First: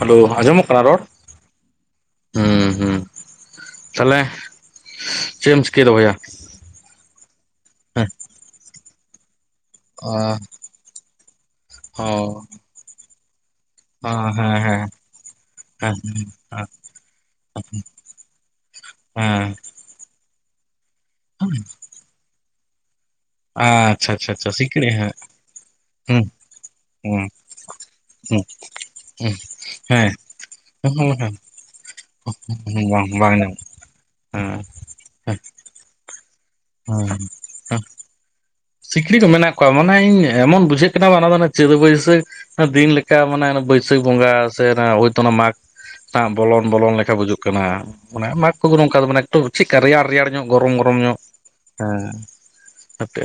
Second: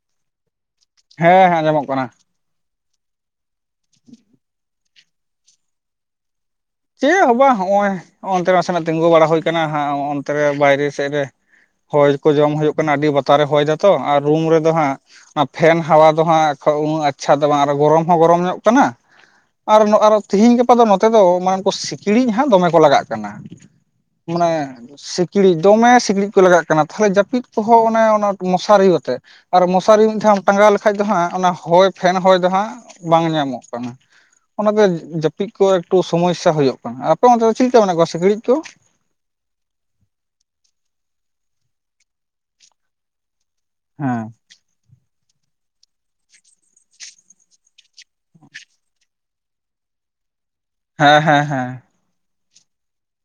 Hello ᱟᱡᱚᱢᱚᱜ ᱠᱟᱱᱟ ᱨᱚᱲ? ᱦᱮᱸ ᱦᱮᱸ ᱟᱸᱡᱚᱢᱚᱜ ᱠᱟᱱᱟ ᱦᱩᱸ ᱦᱩᱸ ᱛᱟᱦᱚᱞᱮ ᱪᱮᱫ ᱮᱢ ᱪᱤᱠᱟᱹᱭ ᱫᱚ ᱵᱟᱭᱟ? ᱪᱮᱫ ᱦᱚᱸᱵᱟᱝ ᱦᱚᱜᱚᱭ ᱱᱚᱱᱛᱮ ᱨᱮ ᱱᱟᱥᱮᱱᱟᱜ ᱛᱤᱸᱜᱳ ᱵᱟᱲᱟ ᱦᱳᱭ ᱠᱟᱱᱟ ᱦᱟ ᱦᱚᱱᱛᱮ ᱨᱮ ᱵᱟᱭᱨᱮ ᱥᱮᱫ ᱦᱚᱭ ᱠᱚ ᱚ ᱡᱚᱢ ᱦᱩᱭᱩᱜ ᱠᱟᱱᱟ ᱟᱹᱰᱤ ᱵᱟ ᱛᱟᱨᱮ ᱦᱚᱭ ᱫᱟᱛᱚ ᱚ ᱟᱨ ᱨᱩᱢ ᱦᱮᱸ ᱨᱮᱫᱚ ᱦᱮᱸ ᱦᱟᱸᱜ ᱚᱱᱟ ᱯᱷᱮᱱ ᱦᱮᱸ ᱦᱟᱣᱟ ᱫᱚ ᱦᱟᱸᱜ ᱩᱱᱟᱹᱜ ᱟᱪᱪᱷᱟ ᱫᱚ ᱵᱟᱝ ᱟᱨ ᱜᱚᱨᱚᱢ ᱦᱚᱸ ᱜᱚᱨᱚᱢ ᱧᱚᱹᱜ ᱠᱟᱱᱟ᱾ ᱦᱮᱸ ᱟᱨ ᱟᱨᱚ ᱛᱮᱦᱤᱧ ᱜᱟᱯᱟ ᱫᱚ ᱱᱚᱛᱮ ᱫᱚ ᱢᱟᱱᱮ ᱩᱱᱠᱩ ᱥᱤᱠᱲᱤᱡ ᱦᱟᱸᱜ ᱫᱚᱢᱮ ᱠᱚ ᱞᱟᱜᱟᱹᱜ ᱟᱪᱪᱷᱟ ᱟᱪᱪᱷᱟ ᱟᱪᱪᱷᱟ ᱢᱟᱱᱮ ᱥᱤᱠᱲᱤ ᱦᱮᱸ ᱥᱤᱠᱲᱤᱡ ᱫᱚᱢᱮ ᱦᱩᱸ ᱥᱤᱠᱲᱤᱡ ᱠᱚ ᱞᱟᱜᱟᱜ ᱠᱟᱱᱟ ᱛᱟᱦᱚᱞᱮ ᱦᱩᱸ ᱡᱟᱹᱯᱤᱫ ᱦᱚ ᱚᱱᱮ ᱚᱱᱟ ᱢᱚᱥᱟᱨᱤ ᱟᱛᱮ ᱦᱩᱸ ᱟᱨ ᱢᱚᱥᱟᱨᱤ ᱦᱮᱸ ᱢᱤᱫ ᱫᱷᱟᱣ ᱮᱢ ᱴᱟᱸᱜᱟᱣ ᱞᱮᱠᱷᱟᱡ ᱵᱟᱝ ᱫᱚ ᱦᱟᱸᱜ ᱚᱱᱟ ᱦᱚᱹᱭ ᱯᱷᱮᱱ ᱦᱚᱹᱭ ᱫᱚ ᱦᱟᱸᱜ ᱵᱟᱝ ᱧᱟᱢᱚᱜ ᱠᱟᱱᱟ ᱦᱮᱸ ᱚᱱᱟᱛᱮ ᱡᱟᱹᱯᱤᱫ ᱠᱚ ᱴᱩ ᱥᱚᱢᱳᱥᱟ ᱦᱩᱭᱩᱜ ᱠᱟᱱᱟ, ᱟᱯᱮ ᱚᱱᱛᱮ ᱪᱤᱠ ᱞᱮᱠᱟ ᱢᱮᱱᱟᱜ ᱠᱚᱣᱟ ᱥᱤᱠᱲᱤᱡ ᱠᱚ? ᱥᱤᱠᱲᱤᱡ ᱫᱚ ᱢᱮᱱᱟᱜ ᱠᱚᱣᱟ ᱢᱟᱱᱮ ᱤᱧ ᱮᱢᱚᱱ ᱵᱩᱡᱷᱟᱹᱜ ᱠᱟᱱᱟ ᱚᱱᱟ ᱫᱚ ᱪᱮᱹᱛ ᱵᱟᱹᱭᱥᱟᱹᱠᱷ ᱫᱤᱱ ᱞᱮᱠᱟ ᱢᱟᱱᱮ ᱵᱟᱹᱭᱥᱟᱹᱠᱷ ᱦᱮᱸ ᱵᱚᱸᱜᱟ ᱥᱮ ᱦᱚᱭᱛᱳ ᱚᱱᱟ ᱢᱟᱜᱽ ᱵᱚᱞᱚᱱ ᱵᱚᱞᱚᱱ ᱞᱮᱠᱟ ᱵᱩᱡᱩᱜ ᱠᱟᱱᱟ ᱢᱟᱱᱮ ᱢᱟᱜᱽ ᱠᱚ ᱫᱚ ᱱᱚᱝᱠᱟ ᱢᱮ ᱮᱠᱴᱩ ᱪᱮᱫ ᱞᱮᱠᱟ ᱨᱮᱭᱟᱲ ᱨᱮᱭᱟᱲ ᱧᱚᱹᱜ ᱜᱚᱨᱚᱢ ᱜᱚᱨᱚᱢ ᱧᱚᱹᱜ ᱦᱮᱸ ᱦᱮᱸ ᱦᱮᱸ᱾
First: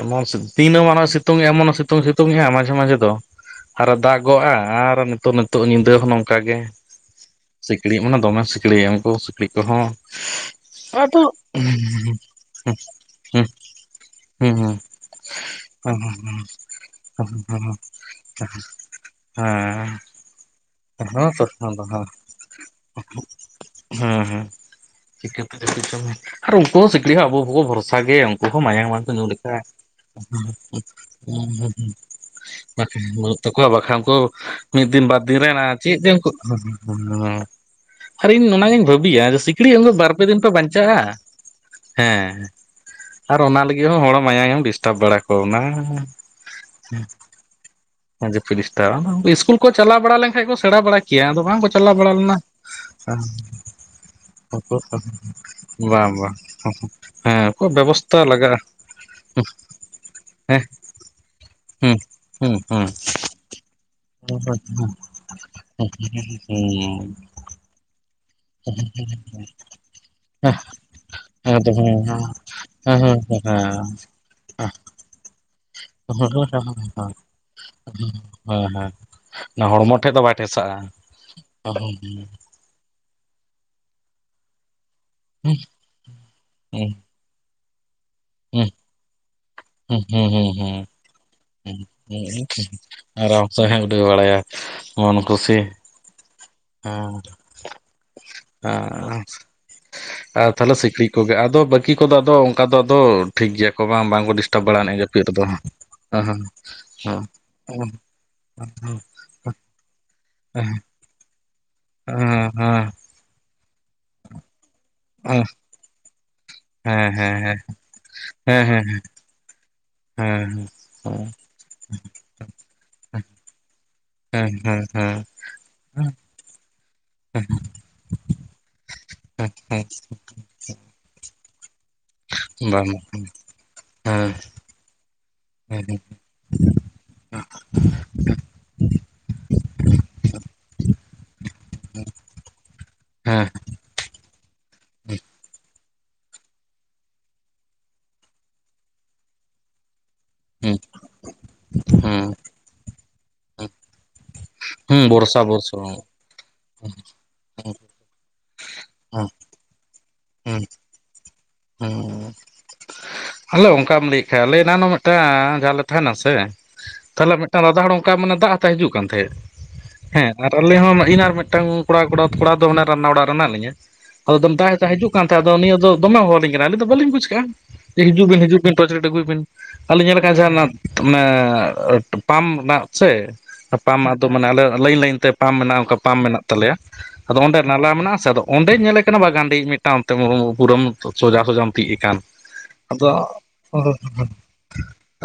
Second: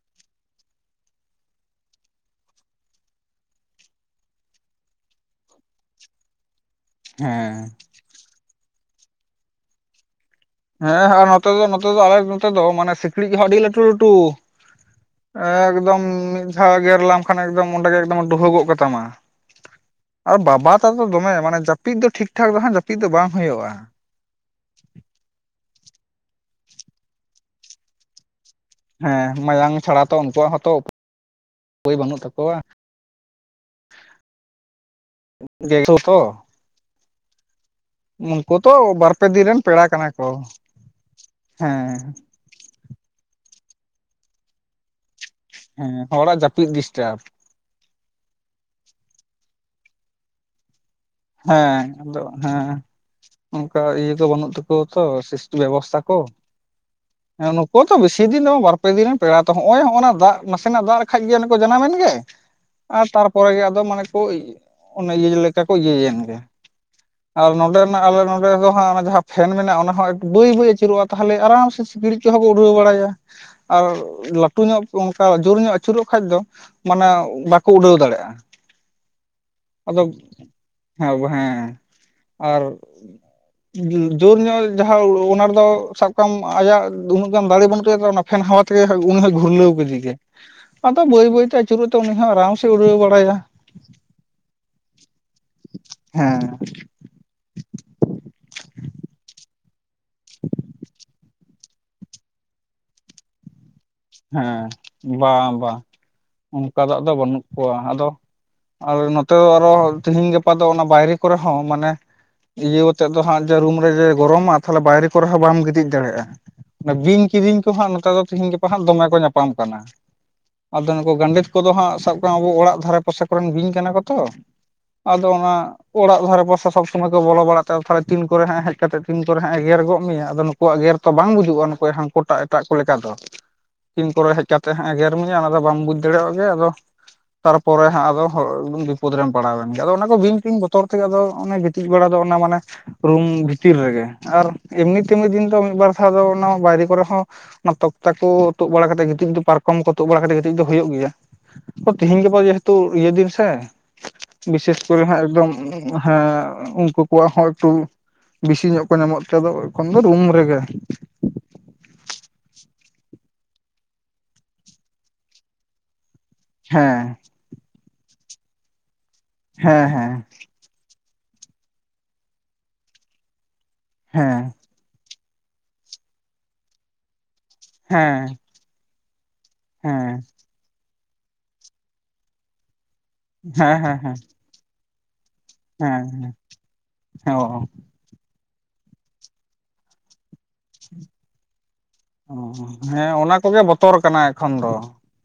ᱮᱢᱚᱱ ᱥᱤ ᱫᱤᱱᱚᱹᱢᱟᱱᱟ ᱥᱤᱛᱩᱝ ᱮᱢᱚᱱ ᱥᱤᱛᱩᱝ ᱥᱤᱛᱩᱝ ᱦᱮᱸ ᱢᱟᱡᱷᱮ ᱢᱟᱡᱷᱮ ᱫᱚ᱾ ᱟᱨᱚ ᱫᱟᱜ ᱜᱚᱜᱼᱟ᱾ ᱟᱨ ᱱᱤᱛᱚᱜ ᱱᱤᱛᱚᱜ ᱧᱤᱫᱟᱹ ᱦᱚᱸ ᱱᱚᱝᱠᱟᱜ ᱜᱮ᱾ ᱦᱮᱸ ᱰᱤ ᱢᱟᱱᱮ ᱫᱚᱢᱮᱢ ᱥᱤᱠᱲᱤᱡ ᱩᱱᱠᱩ ᱥᱤᱠᱲᱤᱡ ᱠᱚᱦᱚᱸ, ᱟᱫᱚ ᱦᱮᱸ ᱱᱚᱛᱮ ᱫᱚ ᱱᱚᱛᱮ ᱫᱚ ᱦᱮᱸ ᱟᱞᱮ ᱱᱚᱛᱮ ᱫᱚ ᱢᱟᱱᱮ ᱥᱤᱠᱲᱤᱡ ᱫᱚ ᱦᱮᱸ ᱦᱚᱸ ᱟᱹᱰᱤ ᱞᱟᱴᱩ ᱞᱟᱴᱩ, ᱦᱮᱸ ᱦᱮᱸ ᱦᱮᱸ ᱦᱮᱸ ᱮᱠᱫᱚᱢ ᱢᱤᱫ ᱫᱷᱟᱣ ᱜᱮᱨ ᱞᱮᱢ ᱦᱮᱸ ᱠᱷᱟᱱ ᱚᱸᱰᱮ ᱜᱮ ᱮᱠ ᱫᱚᱢ ᱰᱩᱦᱟᱹᱜᱚᱜ ᱠᱟᱛᱟᱢᱟ, ᱦᱮᱸ ᱟᱨ ᱵᱟᱵᱟ ᱟᱛᱚ ᱫᱚᱢᱮ ᱢᱟᱱᱮ ᱦᱮᱸ ᱡᱟᱹᱯᱤᱫ ᱫᱚ ᱴᱷᱤᱠ ᱴᱷᱟᱠ ᱫᱚ ᱦᱟᱸᱜ ᱡᱟᱹᱯᱤᱫ ᱫᱚ ᱵᱟᱝ ᱦᱩᱭᱩᱜᱼᱟ᱾ ᱦᱮᱸ ᱦᱮᱸ [unintelligible] ᱟᱨ ᱩᱱᱠᱩ ᱦᱚᱸ ᱥᱤᱠᱲᱤᱡ ᱦᱚᱸ ᱟᱵᱚ ᱠᱚᱦᱚᱸᱵᱷᱚᱨᱥᱟ ᱜᱮ, ᱢᱟᱭᱟᱝ ᱵᱟᱠᱚ ᱧᱩ ᱦᱮᱸ ᱞᱮᱠᱷᱟᱡ ᱢᱟᱭᱟᱝ ᱪᱷᱟᱲᱟ ᱛᱚ ᱩᱱᱠᱩᱣᱟᱜ ᱦᱚᱸᱛᱚ ᱦᱩᱸ ᱦᱩᱸ ᱩᱯᱟᱹᱭ ᱵᱟᱹᱱᱩᱜ ᱛᱟᱠᱚᱣᱟ ᱵᱟᱠᱷᱟᱱ ᱵᱟᱹᱱᱩᱜ ᱛᱟᱠᱚᱣᱟ ᱵᱟᱠᱷᱟᱱ ᱠᱚ ᱢᱤᱫ ᱫᱤᱱ ᱵᱟᱨ ᱫᱤᱱ ᱜᱮᱥᱚ ᱪᱮᱫ, ᱛᱚ ᱥᱟᱨᱤᱧ ᱩᱱᱠᱩ ᱛᱚ ᱚᱱᱟᱜᱤᱧ ᱵᱟᱨᱯᱮ ᱵᱷᱟᱹᱵᱤᱭᱟ ᱫᱤᱱ ᱨᱮᱱ ᱥᱤᱠᱲᱤᱡ ᱯᱮᱲᱟ ᱟᱫᱚ ᱠᱟᱱᱟ ᱠᱚ ᱵᱟᱨᱯᱮ ᱫᱤᱱ ᱯᱮ ᱵᱟᱧᱪᱟᱜᱼᱟ᱾ ᱦᱮᱸ ᱟᱨ ᱚᱱᱟ ᱞᱟᱹᱜᱤᱫ ᱦᱚᱸ ᱦᱚᱲ ᱢᱟᱭᱟ ᱢᱮᱢ ᱰᱤᱥᱴᱟᱵᱽ ᱵᱟᱲᱟ ᱠᱚ᱾ ᱚᱱᱟ ᱦᱮᱸ ᱦᱚᱲᱟᱜ ᱡᱟᱹᱯᱤᱫ ᱰᱤᱥᱴᱟᱵᱽ ᱦᱮᱸᱡᱟᱯᱤᱫ ᱰᱤᱥᱴᱟᱵ ᱤᱥᱠᱩᱞ ᱠᱚ ᱪᱟᱞᱟᱣ ᱵᱟᱲᱟ ᱞᱮᱱᱠᱷᱟᱱ ᱠᱚ ᱥᱮᱲᱟ ᱵᱟᱲᱟ, ᱠᱮᱭᱟ ᱟᱫᱚ ᱵᱟᱝᱠᱚ ᱦᱮᱸ ᱪᱟᱞᱟᱣ ᱵᱟᱲᱟ ᱟᱫᱚ ᱞᱮᱱᱟ ᱦᱮᱸ ᱚᱱᱠᱟ ᱤᱭᱟᱹ ᱫᱚ ᱵᱟᱹᱱᱩᱜ ᱛᱟᱠᱚᱣᱟ ᱛᱚ ᱤᱥᱠᱩᱞ ᱵᱮᱵᱚᱥᱛᱷᱟ ᱵᱟᱝ ᱠᱚ᱾ ᱵᱟᱝ ᱦᱮᱸ ᱚᱠᱚᱭ ᱱᱩᱠᱩ ᱛᱚ ᱵᱮᱵᱚᱥᱛᱷᱟ ᱵᱮᱥᱤ ᱫᱤᱱ ᱫᱚ ᱞᱟᱜᱟᱜᱼᱟ ᱵᱟᱨᱯᱮ ᱫᱤᱱ ᱨᱮᱱ ᱯᱮᱲᱟ ᱛᱚ ᱦᱚᱸᱜᱼᱚᱭ ᱦᱚᱸᱜᱼ ᱚᱱᱟ ᱫᱟᱜ, ᱦᱮᱸ ᱱᱟᱥᱮᱱᱟᱜ ᱫᱟᱜ ᱞᱮᱠᱷᱟᱡ ᱜᱮ ᱚᱱᱮ ᱠᱚ ᱡᱟᱱᱟᱢ ᱮᱱ ᱦᱩᱸ ᱜᱮ, ᱦᱩᱸ ᱦᱩᱸ ᱟᱨ ᱛᱟᱨᱯᱚᱨᱮ ᱟᱫᱚ ᱢᱟᱱᱮ ᱠᱚ ᱚᱱᱮ ᱤᱭᱟᱹ ᱞᱮᱠᱟ ᱠᱚ ᱤᱭᱟᱹᱭᱮᱱ, ᱜᱮ ᱦᱩᱸ ᱟᱨ ᱱᱚᱸᱰᱮᱱᱟᱜ ᱟᱞᱮ ᱱᱚᱼᱼ ᱫᱚ ᱦᱟᱸᱜ ᱚᱱᱟ ᱡᱟᱦᱟᱸ ᱯᱷᱮᱱ ᱢᱮᱱᱟᱜᱼᱟ ᱚᱱᱟ ᱦᱚᱸ ᱵᱟᱹᱭ ᱵᱟᱹᱭ ᱟᱹᱪᱩᱨᱚᱜᱼᱟ ᱛᱟᱦᱚᱞᱮ ᱟᱨᱟᱢ ᱥᱮ ᱥᱤᱠᱲᱤᱡ ᱠᱚ ᱦᱚᱸ ᱠᱚ ᱩᱰᱷᱟᱹᱣ ᱵᱟᱲᱟᱭᱟ᱾ ᱟᱨ ᱞᱟ ᱞᱟᱹᱴᱩ ᱧᱚᱜ ᱚᱱᱠᱟ ᱡᱳᱨ ᱧᱚᱜ ᱟᱹᱪᱩᱨᱚᱜ ᱠᱷᱟᱱ ᱫᱚ ᱢᱟᱱᱮ ᱵᱟᱠᱚ ᱩᱰᱟᱹᱣ ᱫᱟᱲᱮᱭᱟᱜᱼᱟ᱾ ᱦᱮᱸ ᱦᱮᱸ ᱱᱚᱶᱟ ᱦᱚᱲᱢᱚ ᱟᱫᱚ ᱴᱷᱮᱡ ᱫᱚ ᱵᱟᱭ ᱴᱷᱮᱥᱟᱜᱼᱟ᱾ ᱦᱮᱸ ᱦᱮᱸ ᱟᱨ ᱡᱳᱨ ᱧᱚᱜ, ᱡᱟᱦᱟᱸ ᱚᱱᱟ ᱨᱮᱫᱚ ᱥᱟᱵ ᱠᱟᱜ ᱢᱮ ᱟᱭᱟᱜ ᱩᱱᱟᱹᱜ ᱜᱟᱱ ᱫᱟᱲᱮ ᱵᱟᱹᱱᱩᱜ ᱛᱟᱭ ᱯᱷᱮᱱ ᱦᱟᱣᱟ ᱛᱮᱜᱮ, ᱦᱚᱸᱭ ᱜᱷᱩᱨᱞᱟᱹᱣ ᱠᱮᱫᱮ ᱦᱩᱸ ᱜᱮ ᱦᱩᱸ ᱦᱩᱸ ᱦᱩᱸ ᱟᱫᱚ ᱵᱟᱹᱭ ᱵᱟᱹᱭᱛᱮ ᱟᱹᱪᱩᱨᱚᱜ ᱛᱮ ᱩᱱᱤ ᱦᱚᱸ ᱟᱨᱟᱢ ᱥᱮ ᱩᱰᱟᱹᱣ ᱵᱟᱲᱟᱭᱟ᱾ ᱥᱚᱦᱮ ᱩᱰᱟᱹᱣ ᱵᱟᱲᱟᱭᱟ ᱢᱚᱱ ᱠᱩᱥᱤ ᱦᱮᱸ ᱦᱮᱸ, ᱟᱨ ᱛᱟᱦᱚᱞᱮ ᱥᱤᱠᱲᱤᱡ ᱠᱚᱜᱮ ᱟᱫᱚ ᱵᱟᱠᱤ ᱵᱟᱠᱤ ᱠᱚᱫᱚ ᱚᱱᱠᱟ ᱫᱚ ᱟᱫᱚ ᱴᱷᱤᱠ ᱜᱮᱭᱟ ᱠᱚ ᱵᱟᱝᱠᱚ ᱰᱤᱥᱴᱟᱵ ᱦᱮᱸ ᱵᱟᱲᱟ ᱱᱤᱜᱼᱟ ᱡᱟᱹᱯᱤᱫ ᱨᱮᱫᱚ᱾ ᱵᱟᱝ ᱵᱟᱝ ᱦᱮᱸ ᱦᱮᱸ ᱚᱱᱠᱟ ᱫᱟᱫᱚ ᱟᱫᱚ ᱵᱟᱹᱱᱩᱜ ᱠᱚᱣᱟ ᱟᱫᱚ, ᱟᱨ ᱱᱚᱛᱮ ᱟᱨᱦᱚᱸ ᱛᱤᱦᱤᱧ ᱜᱟᱯᱟ ᱫᱚ ᱚᱱᱟ ᱵᱟᱭᱨᱮ᱾ ᱠᱚᱨᱮ ᱦᱚᱸ ᱢᱟᱱᱮ ᱤᱭᱟᱹ ᱟᱛᱮ ᱫᱚ ᱦᱟᱸᱜ ᱨᱩᱢ ᱨᱮ ᱡᱮ ᱜᱚᱨᱚᱢᱟ ᱛᱟᱦᱚᱞᱮ ᱵᱟᱭᱨᱮ ᱠᱚᱨᱮ ᱦᱚᱸ ᱵᱟᱢ ᱜᱤᱛᱤᱡ ᱫᱟᱲᱮᱭᱟᱜᱼᱟ ᱦᱮᱸ ᱦᱮᱸ ᱵᱤᱧ ᱦᱮᱸ ᱦᱮᱸ ᱠᱤᱫᱤᱧ ᱠᱚᱦᱟᱸᱜ ᱱᱚᱛᱮ ᱫᱚ ᱛᱤᱦᱤᱧ ᱦᱮᱸ ᱦᱮᱸ ᱦᱮᱸ ᱜᱟᱯᱟ᱾ ᱠᱚᱦᱟᱸᱜ ᱫᱚᱢᱮ ᱠᱚ ᱧᱟᱯᱟᱢ ᱠᱟᱱᱟ᱾ ᱦᱮᱸ ᱟᱫᱚ ᱱᱩᱠᱩ ᱜᱟᱱᱰᱮᱛ ᱠᱚᱫᱚ ᱦᱟᱸᱜ ᱥᱟᱵ ᱠᱟᱜ ᱢᱮ ᱟᱵᱚ ᱚᱲᱟᱜ ᱫᱷᱟᱨᱮ ᱯᱟᱥᱮ ᱠᱚᱨᱮᱱ ᱵᱤᱧ ᱠᱟᱱᱟ ᱠᱚ ᱛᱚ, ᱦᱮᱸ ᱦᱮᱸ ᱟᱫᱚ ᱦᱟᱸᱜ ᱚᱲᱟᱜ ᱫᱷᱟᱨᱮ ᱯᱟᱥᱮ ᱥᱚᱵ ᱥᱚᱢᱚᱭ ᱠᱚ ᱵᱚᱞᱚ ᱦᱮᱸ ᱵᱟᱲᱟ ᱛᱮ ᱛᱟᱦᱚᱞᱮ ᱛᱤᱱ ᱠᱚᱨᱮ ᱦᱟᱸᱜ ᱦᱮᱡ ᱠᱟᱛᱮ ᱛᱤᱱ ᱠᱚᱨᱮ ᱦᱮᱸ ᱦᱟᱸᱜ ᱮ ᱜᱮᱨ ᱜᱚᱫ ᱢᱮᱭᱟ ᱟᱫᱚ ᱱᱩᱠᱩᱣᱟᱜ ᱜᱮᱨ ᱛᱚ ᱵᱟᱝ ᱵᱩᱡᱩᱜᱼᱟ ᱱᱩᱠᱩ ᱦᱟᱱᱠᱩ ᱮᱴᱟᱜ ᱮᱴᱟᱜ ᱠᱚ ᱵᱟᱝ ᱞᱮᱠᱟ ᱫᱚ᱾ ᱛᱤᱱ ᱦᱮᱸ ᱠᱚᱨᱮ ᱦᱮᱡ ᱠᱟᱛᱮ ᱦᱟᱸᱜ ᱮ ᱜᱮᱨ ᱢᱮᱭᱟ ᱚᱱᱟ ᱫᱚ ᱵᱟᱢ ᱵᱩᱡᱽ ᱦᱮᱸ ᱫᱟᱲᱮᱭᱟᱜ ᱜᱮ ᱟᱫᱚ ᱛᱟᱨᱯᱚᱨᱮ ᱦᱟᱸᱜ ᱟᱫᱚ ᱵᱤᱯᱚᱫ ᱨᱮᱢ ᱯᱟᱲᱟᱣᱮᱱ ᱜᱮ ᱟᱫᱚ ᱚᱱᱟ ᱠᱚ ᱵᱤᱧ ᱛᱤᱧ ᱵᱚᱛᱚᱨ ᱛᱮᱜᱮ ᱟᱫᱚ ᱚᱱᱮ ᱜᱤᱛᱤᱡ ᱵᱟᱲᱟ ᱫᱚ ᱚᱱᱟ ᱢᱟᱱᱮ, ᱨᱩᱢ ᱦᱮᱸ ᱵᱷᱤᱛᱤᱨ ᱨᱮᱜᱮ ᱟᱨ ᱮᱢᱱᱤ ᱛᱮᱢᱱᱤ ᱫᱤᱱ ᱫᱚ ᱢᱤᱫᱵᱟᱨ ᱫᱷᱟᱣ ᱫᱚ ᱚᱱᱟ ᱵᱟᱭᱨᱮ ᱠᱚᱨᱮ ᱦᱚᱸ ᱚᱱᱟ ᱛᱚᱠᱛᱟ ᱠᱚ᱾ ᱛᱩᱫ ᱵᱟᱲᱟ ᱠᱟᱛᱮ ᱜᱤᱛᱤᱡ ᱫᱚ ᱯᱟᱨᱠᱚᱢ ᱠᱚ ᱛᱩᱫ ᱵᱟᱲᱟ ᱠᱟᱛᱮ ᱜᱤᱛᱤᱡ ᱫᱚ ᱦᱩᱭᱩᱜ ᱜᱮᱭᱟ ᱛᱤᱦᱤᱧ ᱦᱮᱸ ᱜᱟᱯᱟ ᱡᱮᱦᱮᱛᱩ ᱤᱭᱟᱹ ᱫᱤᱱ ᱥᱮ ᱵᱤᱥᱮᱥ ᱦᱩᱸ ᱠᱚᱨᱮ ᱦᱟᱸᱜ ᱵᱚᱨᱥᱟ ᱮᱠᱫᱚᱢ ᱵᱚᱨᱥᱟ ᱦᱮᱸ, ᱩᱱᱠᱩ ᱠᱚᱣᱟᱜ ᱦᱚᱸ ᱮᱠᱴᱩ ᱵᱮᱥᱤ ᱧᱚᱜ ᱠᱚ ᱧᱟᱢᱚᱜ ᱦᱩᱸ ᱛᱮ ᱮᱠᱷᱚᱱ ᱫᱚ ᱨᱩᱢ ᱨᱮᱜᱮ ᱦᱩᱸ ᱾ ᱦᱩᱸ ᱦᱮᱸᱞᱳ ᱚᱱᱠᱟᱢ ᱞᱟᱹᱭᱮᱫ ᱠᱷᱟᱡ ᱟᱞᱮ ᱮᱱᱟᱱᱚᱜ ᱢᱤᱫᱴᱟᱝ ᱡᱟᱦᱟᱸ ᱨᱮᱞᱮ ᱛᱟᱦᱮᱱᱟ ᱥᱮ, ᱦᱮᱸ, ᱛᱟᱦᱚᱞᱮ ᱢᱤᱫᱴᱟᱝ ᱫᱟᱫᱟ ᱦᱚᱲ ᱚᱱᱠᱟ ᱢᱟᱱᱮ ᱫᱟᱜ ᱦᱟᱛᱟᱭ ᱦᱤᱡᱩᱜ ᱠᱟᱱ ᱛᱟᱦᱮᱸᱫ, ᱦᱮᱸ ᱦᱮᱸ, ᱟᱞᱤᱧ ᱦᱚᱸ ᱤᱧ ᱟᱨ ᱢᱤᱫᱴᱟᱝ ᱠᱚᱲᱟ ᱠᱚᱲᱟ ᱛᱷᱚᱲᱟ ᱫᱚ ᱚᱱᱟ ᱨᱟᱱᱱᱟ ᱚᱲᱟᱜ ᱨᱮ ᱢᱮᱱᱟᱜ ᱞᱤᱧᱟᱹ [unintelligible] ᱦᱮᱸ ᱦᱤᱡᱩᱜ ᱠᱟᱱ ᱛᱟᱦᱮᱸ ᱟᱫᱚ ᱱᱤᱭᱟᱹ ᱫᱚ ᱫᱚᱢᱮ ᱦᱚᱦᱚ ᱟᱹᱞᱤᱧ ᱠᱟᱱᱟ ᱟᱹᱞᱤᱧ ᱫᱚ ᱵᱟᱞᱤᱧ ᱵᱩᱡᱽ ᱠᱟᱜᱼᱟ ᱾ ᱦᱤᱡᱩᱜ ᱦᱮᱸ ᱵᱤᱱ ᱦᱤᱡᱩᱜ ᱵᱤᱱ ᱴᱚᱪᱞᱟᱹᱭᱤᱴ ᱟᱹᱜᱩᱭ ᱵᱤᱱ ᱟᱨᱞᱤᱧ ᱦᱮᱸ ᱧᱮᱞᱮ ᱠᱟᱱᱟᱟ ᱡᱟᱦᱟᱱᱟᱜ ᱢᱟᱱᱮ ᱯᱟᱢᱯ ᱫᱟᱜ ᱥᱮ ᱦᱮᱸ ᱦᱮᱸ ᱯᱟᱢᱯ ᱦᱮᱸ ᱟᱫᱚ ᱢᱟᱱᱮ ᱟᱞᱮ ᱞᱟᱹᱭᱤᱱ ᱞᱟᱹᱭᱤᱱ ᱛᱮ ᱯᱟᱢᱯ ᱢᱮᱱᱟᱜᱼᱟ ᱚᱱᱠᱟ ᱯᱟᱢᱯ ᱦᱮᱸ ᱢᱮᱱᱟᱜ ᱛᱟᱞᱮᱭᱟ ᱦᱮᱸ ᱟᱫᱚ ᱚᱸᱰᱮ ᱚ ᱱᱟᱞᱟ ᱢᱮᱱᱟᱜᱼᱟ ᱥᱮ, ᱚᱸᱰᱮᱧ ᱧᱮᱞᱮ ᱠᱟᱱᱟ ᱵᱟᱝ ᱜᱟᱱᱰᱮ ᱤᱡ ᱢᱤᱫᱴᱟᱝ ᱚᱱᱛᱮ ᱯᱩᱨᱟᱹᱢ ᱥᱚᱡᱟ ᱥᱚᱡᱟᱢ ᱛᱤᱡ ᱟᱠᱟᱱ ᱾ ᱚ ᱦᱮᱸ ᱚᱱᱟ ᱠᱚᱜᱮ ᱵᱚᱛᱚᱨ ᱠᱟᱱᱟ ᱮᱠᱷᱚᱱ ᱫᱚ,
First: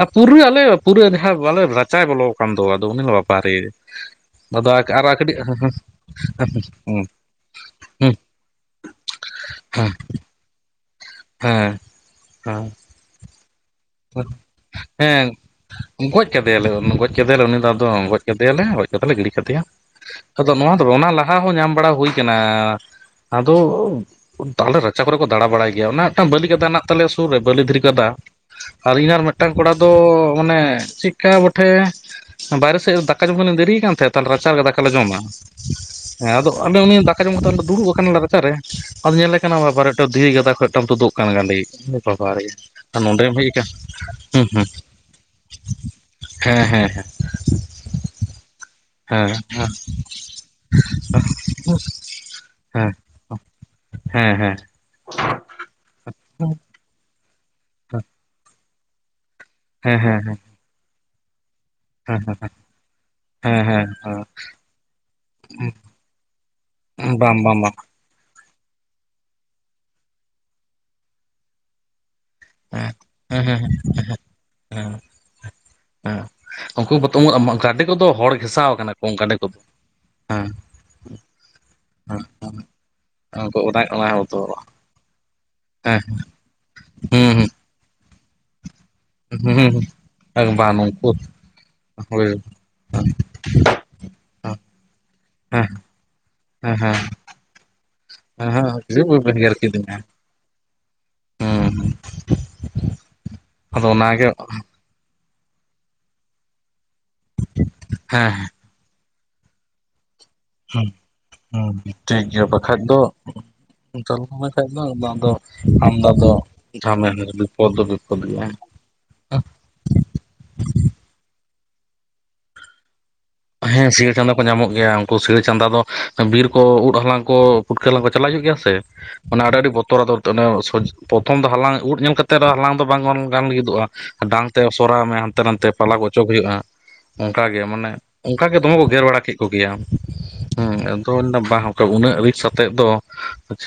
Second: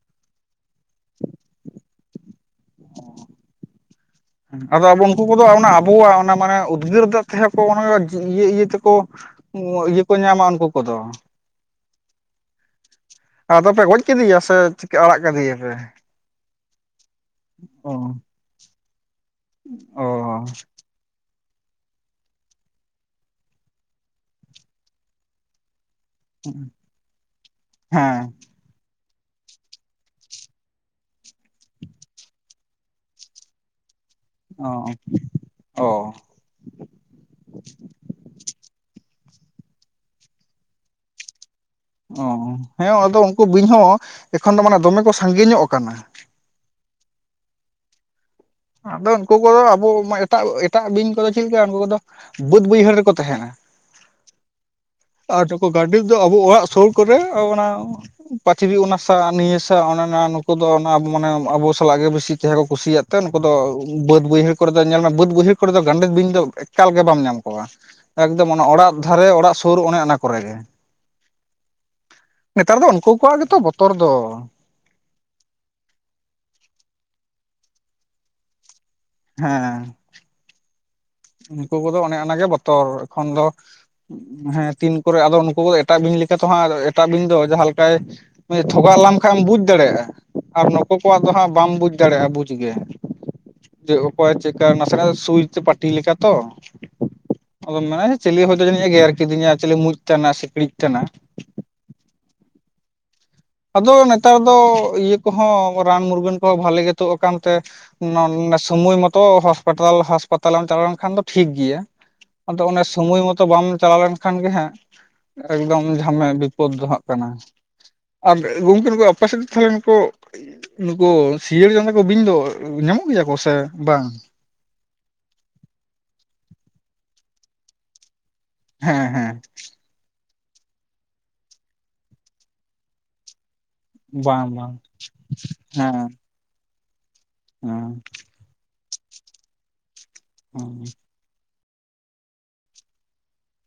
ᱟᱨ ᱯᱩᱨᱟᱹ ᱟᱞᱮ ᱯᱩᱨᱟᱹ ᱡᱟᱦᱟᱸ ᱟᱞᱮ ᱨᱟᱪᱟᱭ ᱵᱚᱞᱚ ᱟᱠᱟᱱ ᱫᱚ ᱟᱫᱚ ᱩᱱᱤ ᱵᱟᱰᱟᱨᱮ ᱟᱫᱚ ᱟᱵᱚ ᱩᱱᱠᱩ ᱠᱚᱫᱚ ᱚᱱᱟ ᱟᱵᱚᱣᱟᱜ ᱚᱱᱟ ᱢᱟᱱᱮ ᱦᱩᱸ ᱩᱫᱽᱜᱟᱹᱨ ᱫᱟᱜ ᱛᱟᱦᱮ ᱠᱚᱸᱚᱱᱮ ᱦᱩᱸ ᱚᱱᱚᱠᱟ ᱤᱭᱟᱹ ᱤᱭᱟᱹ ᱛᱮᱠᱚ ᱤᱭᱟᱹ ᱠᱚ ᱧᱟᱢᱟ ᱩᱱᱠᱩ ᱠᱚᱫᱚ ᱾ ᱦᱮᱸ ᱦᱮᱸ ᱟᱫᱚ ᱯᱮ ᱜᱚᱡ ᱠᱮᱫᱮᱭᱟ ᱥᱮ ᱪᱤᱠᱟᱹ ᱟᱲᱟᱜ ᱦᱮᱸ ᱠᱟᱫᱮᱭᱟᱯᱮ ᱜᱚᱡ ᱠᱮᱫᱮᱭᱟᱞᱮ ᱜᱚᱡ ᱠᱮᱫᱮᱭᱟᱞᱮ ᱩᱱᱤ ᱫᱚ ᱟᱫᱚ ᱚ ᱜᱚᱡ ᱠᱟᱛᱮ ᱫᱤᱭᱟᱞᱮ ᱜᱚᱡ ᱠᱟᱛᱮ ᱞᱮ ᱜᱤᱲᱤ ᱠᱟᱫᱮᱭᱟ ᱚ ᱟᱫᱚ ᱱᱚᱣᱟ ᱫᱚ ᱚᱱᱟ ᱞᱟᱦᱟ ᱦᱚᱸ ᱧᱟᱢ ᱵᱟᱲᱟ ᱦᱩᱭ ᱠᱟᱱᱟ ᱾ ᱟᱫᱚ ᱟᱞᱮ ᱨᱟᱪᱟ ᱠᱚᱨᱮ ᱠᱚ ᱫᱟᱬᱟ ᱵᱟᱲᱟᱭ ᱜᱮᱭᱟ ᱚᱱᱟ ᱵᱟᱹᱞᱤ ᱜᱟᱫᱟ ᱦᱮᱱᱟᱜ ᱛᱟᱞᱮᱭᱟ ᱥᱩᱨ ᱨᱮ ᱵᱟᱹᱞᱤ ᱫᱷᱤᱨᱤ ᱜᱟᱫᱟ ᱾ ᱦᱮᱸ ᱟᱞᱤᱧ ᱟᱨ ᱢᱤᱫᱴᱟᱱ ᱠᱚᱲᱟ ᱫᱚ ᱚᱱᱮ ᱪᱮᱫᱠᱟ ᱵᱚᱴᱷᱮ ᱵᱟᱭᱨᱮ ᱥᱮᱫ ᱨᱮ ᱫᱟᱠᱟ ᱡᱚᱢ ᱷᱚᱞᱤᱧ ᱫᱮᱨᱤᱭ ᱠᱟᱱ ᱛᱟᱦᱮᱸᱫ ᱛᱟᱦᱞᱮ ᱨᱟᱪᱟ ᱨᱮᱜᱮ ᱚ ᱫᱟᱠᱟᱞᱮ ᱡᱚᱢᱟ ᱚ ᱦᱮᱸ ᱟᱫᱚ, ᱟᱞᱮ ᱩᱱᱤ ᱫᱟᱠᱟ ᱡᱚᱢ ᱠᱟᱛᱮ ᱞᱮ ᱫᱩᱲᱩᱵ ᱟᱠᱟᱱᱟᱞᱮ ᱨᱟᱪᱟᱨᱮ ᱟᱫᱚ ᱧᱮᱞᱮ ᱠᱟᱱᱟ ᱵᱟᱵᱟᱨᱮ ᱢᱤᱫᱴᱟᱝ ᱫᱷᱤᱨᱤ ᱜᱟᱫᱟ ᱠᱷᱚᱱ ᱢᱤᱫᱴᱟᱝ ᱛᱩᱫᱩᱜ ᱠᱟᱱ ᱜᱟᱸᱰᱮ ᱠᱟᱱ ᱵᱟᱵᱟᱨᱮ, ᱚ ᱦᱮᱸ ᱟᱨ ᱟᱫᱚ ᱱᱚᱸᱰᱮᱢ ᱩᱱᱠᱩ ᱦᱮᱡ ᱟᱠᱟᱱ ᱵᱤᱧ ᱦᱚᱸ ᱦᱩᱸ ᱮᱠᱷᱚᱱ ᱫᱚ ᱦᱩᱸ ᱢᱟᱱᱮ ᱫᱚᱢᱮ ᱠᱚ ᱥᱟᱺᱜᱮ ᱧᱚᱜ ᱠᱟᱱᱟ ᱦᱮᱸ, ᱦᱮᱸ, ᱦᱮᱸ, ᱟᱫᱚ ᱦᱮᱸ ᱩᱱᱠᱩ ᱠᱚᱫᱚ ᱟᱵᱚ ᱮᱴᱟᱜ ᱮᱴᱟᱜ ᱵᱤᱧ ᱠᱚᱫᱚ ᱪᱮᱫᱞᱮᱠᱟ ᱩᱱᱠᱩ ᱠᱚᱫᱚ ᱵᱟᱹᱫᱽ ᱵᱟᱹᱭᱦᱟᱹᱲ ᱨᱮᱠᱚ ᱛᱟᱦᱮᱱᱟ ᱾ ᱦᱮᱸ ᱦᱮᱸ, ᱟᱨ ᱱᱩᱠᱩ ᱜᱟᱰᱮᱫ ᱫᱚ ᱟᱵᱚ ᱚᱲᱟᱜ ᱥᱩᱨ ᱠᱚᱨᱮ ᱚᱱᱟ ᱯᱟᱹᱪᱨᱤ ᱚᱱᱟ ᱥᱟ ᱱᱤᱭᱟᱹ ᱥᱟᱜ ᱦᱮᱸ ᱚᱱᱮ ᱚᱱᱟ ᱱᱩᱠᱩ ᱫᱚ ᱚᱱᱟ ᱢᱟᱱᱮ ᱟᱵᱚ ᱥᱟᱞᱟᱞᱟ ᱜᱮ ᱵᱮᱥᱤ ᱛᱟᱦᱮᱸ ᱠᱚ ᱠᱩᱥᱤᱭᱟᱜ ᱛᱮ ᱱᱩᱠᱩ ᱦᱮᱸ ᱫᱚ ᱦᱮᱸ ᱦᱮᱸ ᱵᱟᱹᱫᱽ ᱦᱮᱸ ᱵᱟᱹᱭᱦᱟᱹᱲ ᱠᱚᱨᱮ ᱫᱚ ᱧᱮᱞ ᱢᱮ ᱵᱟᱹᱫᱽ ᱵᱟᱹᱭᱦᱟᱹᱲ ᱠᱚᱨᱮ ᱫᱚ ᱜᱟᱱᱰᱮᱫ ᱵᱤᱧ ᱫᱚ ᱮᱠᱟᱞ ᱜᱮ ᱵᱟᱢ ᱵᱟᱝ ᱧᱟᱢ ᱵᱟᱝ ᱠᱚᱣᱟ? ᱵᱟᱝ ᱮᱠᱫᱚᱢ ᱚᱱᱮ ᱚᱲᱟᱜ ᱫᱷᱟᱨᱮ ᱚᱲᱟᱜ ᱥᱳᱨ ᱚᱱᱮ ᱚᱱᱟ ᱠᱚᱨᱮ ᱜᱮ ᱾ ᱱᱮᱛᱟᱨ ᱫᱚ ᱦᱮᱸ ᱩᱱᱠᱩ ᱠᱚᱣᱟᱜ ᱦᱮᱸ ᱜᱮᱛᱚ ᱦᱮᱸ ᱵᱚᱛᱚᱨ ᱫᱚ ᱾ ᱦᱮᱸ ᱦᱮᱸ ᱩᱱᱠᱩ ᱜᱟᱹᱰᱤ ᱠᱚᱫᱚ ᱦᱚᱲ ᱜᱷᱮᱥᱟᱣ ᱠᱟᱱᱟ ᱠᱚ ᱾ ᱠᱚᱝ ᱜᱟᱸᱰᱮ ᱠᱚᱫᱚ ᱦᱮᱸ ᱦᱮᱸ ᱩᱱᱠᱩ ᱠᱚᱫᱚ ᱚᱱᱮ ᱚᱱᱟᱜᱮ ᱵᱚᱛᱚᱨ ᱮᱠᱷᱚᱱ ᱫᱚ ᱩᱱᱠᱩ ᱚᱱᱟ ᱚᱱᱟ ᱦᱚᱸᱛᱚ ᱦᱮᱸ ᱛᱤᱱ ᱟᱫᱚ ᱱᱩᱠᱩ ᱠᱚ ᱮᱴᱟᱜ ᱦᱮᱸ ᱵᱤᱧ ᱞᱮᱠᱟ ᱛᱚ ᱦᱟᱸᱜ ᱮᱴᱟᱜ ᱵᱤᱧ ᱦᱩᱸ ᱫᱚ ᱡᱟᱦᱟ ᱞᱮᱠᱟᱭ ᱛᱷᱚᱜᱟᱜ ᱞᱟᱢ ᱠᱷᱟᱢ ᱮᱢᱚ ᱵᱩᱡᱽ ᱦᱩᱸ ᱫᱟᱲᱮᱭᱟᱜᱼᱟ ᱦᱩᱸ ᱟᱨ ᱵᱟᱝ ᱱᱩᱠᱩ ᱱᱩᱝᱠᱩ ᱠᱚᱣᱟᱜ ᱫᱚ ᱦᱟᱸᱜ ᱵᱟᱢ ᱵᱩᱡᱽ ᱫᱟᱲᱮᱭᱟᱜᱼᱟ ᱦᱳᱭ ᱵᱩᱡ ᱜᱮ ᱾ ᱡᱮ ᱚᱠᱚᱭ ᱪᱮᱫᱠᱟ ᱱᱟᱥᱮᱱᱟᱜ ᱥᱩᱭ ᱛᱮ ᱦᱮᱸ ᱯᱟᱹ ᱴᱤ ᱞᱮᱠᱟ ᱛᱚ ᱦᱮᱸ ᱟᱫᱚᱢ ᱢᱮᱱᱟ ᱪᱮᱞᱮ ᱦᱮᱸ ᱦᱚᱭᱛᱳ ᱡᱟᱹᱱᱤᱡ ᱜᱮᱨ ᱦᱮᱸ ᱠᱤᱫᱤᱧᱟ ᱪᱮᱞᱮ ᱢᱩᱡ ᱛᱟᱱᱟᱜ ᱥᱤᱠᱬᱤᱡ ᱛᱟᱱᱟᱜ, ᱦᱮᱸ ᱦᱮᱸ ᱟᱫᱚ ᱱᱮᱛᱟᱨ ᱫᱚ ᱤᱭᱟᱹ ᱠᱚᱦᱚᱸ ᱨᱟᱱ ᱢᱩᱨᱜᱟᱹᱱ ᱠᱚᱦᱚᱸ ᱵᱷᱟᱞᱮ ᱜᱮ ᱛᱳᱜ ᱟᱠᱟᱱ ᱛᱮ ᱦᱮᱸ ᱥᱳᱢᱚᱭ ᱢᱚᱛᱚ ᱦᱚᱥᱯᱮᱴᱮᱞ ᱦᱟᱥ ᱯᱟᱛᱟᱞᱮᱢ ᱪᱟᱞᱟᱣ ᱦᱩᱸ ᱞᱮᱱᱠᱷᱟᱱ ᱫᱚ ᱴᱷᱤᱠ ᱦᱩᱸ ᱜᱮᱭᱟ ᱴᱷᱤᱠ ᱜᱮᱭᱟ ᱟᱫᱚ ᱵᱟᱠᱷᱟᱡ ᱚᱱᱮ ᱫᱚ ᱥᱚᱢᱚᱭ ᱢᱚᱛᱚ ᱵᱟᱢ ᱪᱟᱞᱟᱣ ᱪᱟᱹᱞᱩ ᱞᱮᱱᱠᱷᱟᱱ ᱜᱮ ᱞᱮᱠᱷᱟᱡ ᱦᱟᱸᱜ ᱫᱚ ᱟᱫᱚ ᱮᱠᱫᱚᱢ ᱟᱢᱫᱟ ᱡᱷᱟᱢᱮ ᱫᱚ ᱵᱤᱯᱚᱫ ᱫᱚᱦᱟᱸᱜ ᱡᱷᱟᱢᱮᱞ ᱠᱟᱱᱟ ᱵᱤᱯᱚᱫ ᱫᱚ ᱵᱤᱯᱚᱫ ᱟᱨ ᱜᱮᱭᱟ ᱜᱚᱝᱠᱮ [unintelligible] ᱯᱟᱥᱮᱫ ᱛᱟᱦᱚᱞᱮ ᱱᱩᱠᱩ ᱱᱩᱠᱩ ᱥᱤᱭᱟᱹᱲ ᱪᱟᱸᱫᱟ ᱠᱚ ᱵᱤᱧ ᱫᱚ ᱧᱟᱢᱚᱜ ᱜᱮᱭᱟ ᱠᱚ? ᱥᱮ ᱦᱮᱸ ᱵᱟᱝ? ᱥᱤᱭᱟᱹᱲ ᱪᱟᱸᱫᱟ ᱠᱚ ᱧᱟᱢᱚᱜ ᱜᱮᱭᱟ ᱩᱱᱠᱩ ᱥᱤᱭᱟᱹᱲ ᱪᱟᱸᱫᱟ ᱫᱚ ᱵᱤᱨ ᱠᱚ ᱩᱫ ᱦᱟᱞᱟᱝ ᱠᱚ ᱯᱩᱴᱠᱟᱹ ᱦᱟᱞᱟᱝ ᱠᱚ ᱪᱟᱞᱟᱣ ᱦᱩᱭᱩᱜ ᱜᱮᱭᱟ ᱥᱮ ᱦᱮᱸ ᱦᱮᱸ ᱟᱹᱰᱤ ᱟᱹᱰᱤ ᱵᱚᱛ ᱩᱚᱨᱚᱨ [unintelligible] ᱯᱨᱚᱛᱷᱚᱢ ᱫᱚ ᱦᱟᱞᱟᱝ ᱩᱫ ᱧᱮᱞ ᱠᱟᱛᱮ ᱨᱮᱦᱚᱸ ᱦᱟᱞᱟᱝ ᱫᱚ ᱵᱟᱝ ᱵᱚᱱ ᱜᱟᱱ [unintelligible] [unintelligible] ᱰᱟᱝ ᱵᱟᱝ ᱛᱮ ᱵᱟᱝ ᱥᱚᱨᱟᱭ ᱢᱮ ᱦᱟᱱᱛᱮ ᱱᱟᱛᱮ ᱯᱟᱞᱟᱠᱚ ᱦᱮᱸ ᱚᱪᱚᱜ ᱦᱩᱭᱩᱜᱼᱟ ᱚᱱᱠᱟᱜᱮ ᱢᱟᱱᱮ ᱦᱮᱸ ᱚᱱᱠᱟ ᱜᱮ ᱫᱚᱢᱮ ᱠᱚ ᱜᱮᱨ ᱵᱟᱲᱟ ᱠᱮᱜ ᱠᱚᱜᱮᱭᱟ ᱦᱮᱸ ᱦᱮᱸ ᱟᱫᱚ [unintelligible] ᱵᱟᱝ ᱩᱱᱟᱹᱜ ᱨᱤᱥ ᱟᱛᱮᱫ ᱫᱚ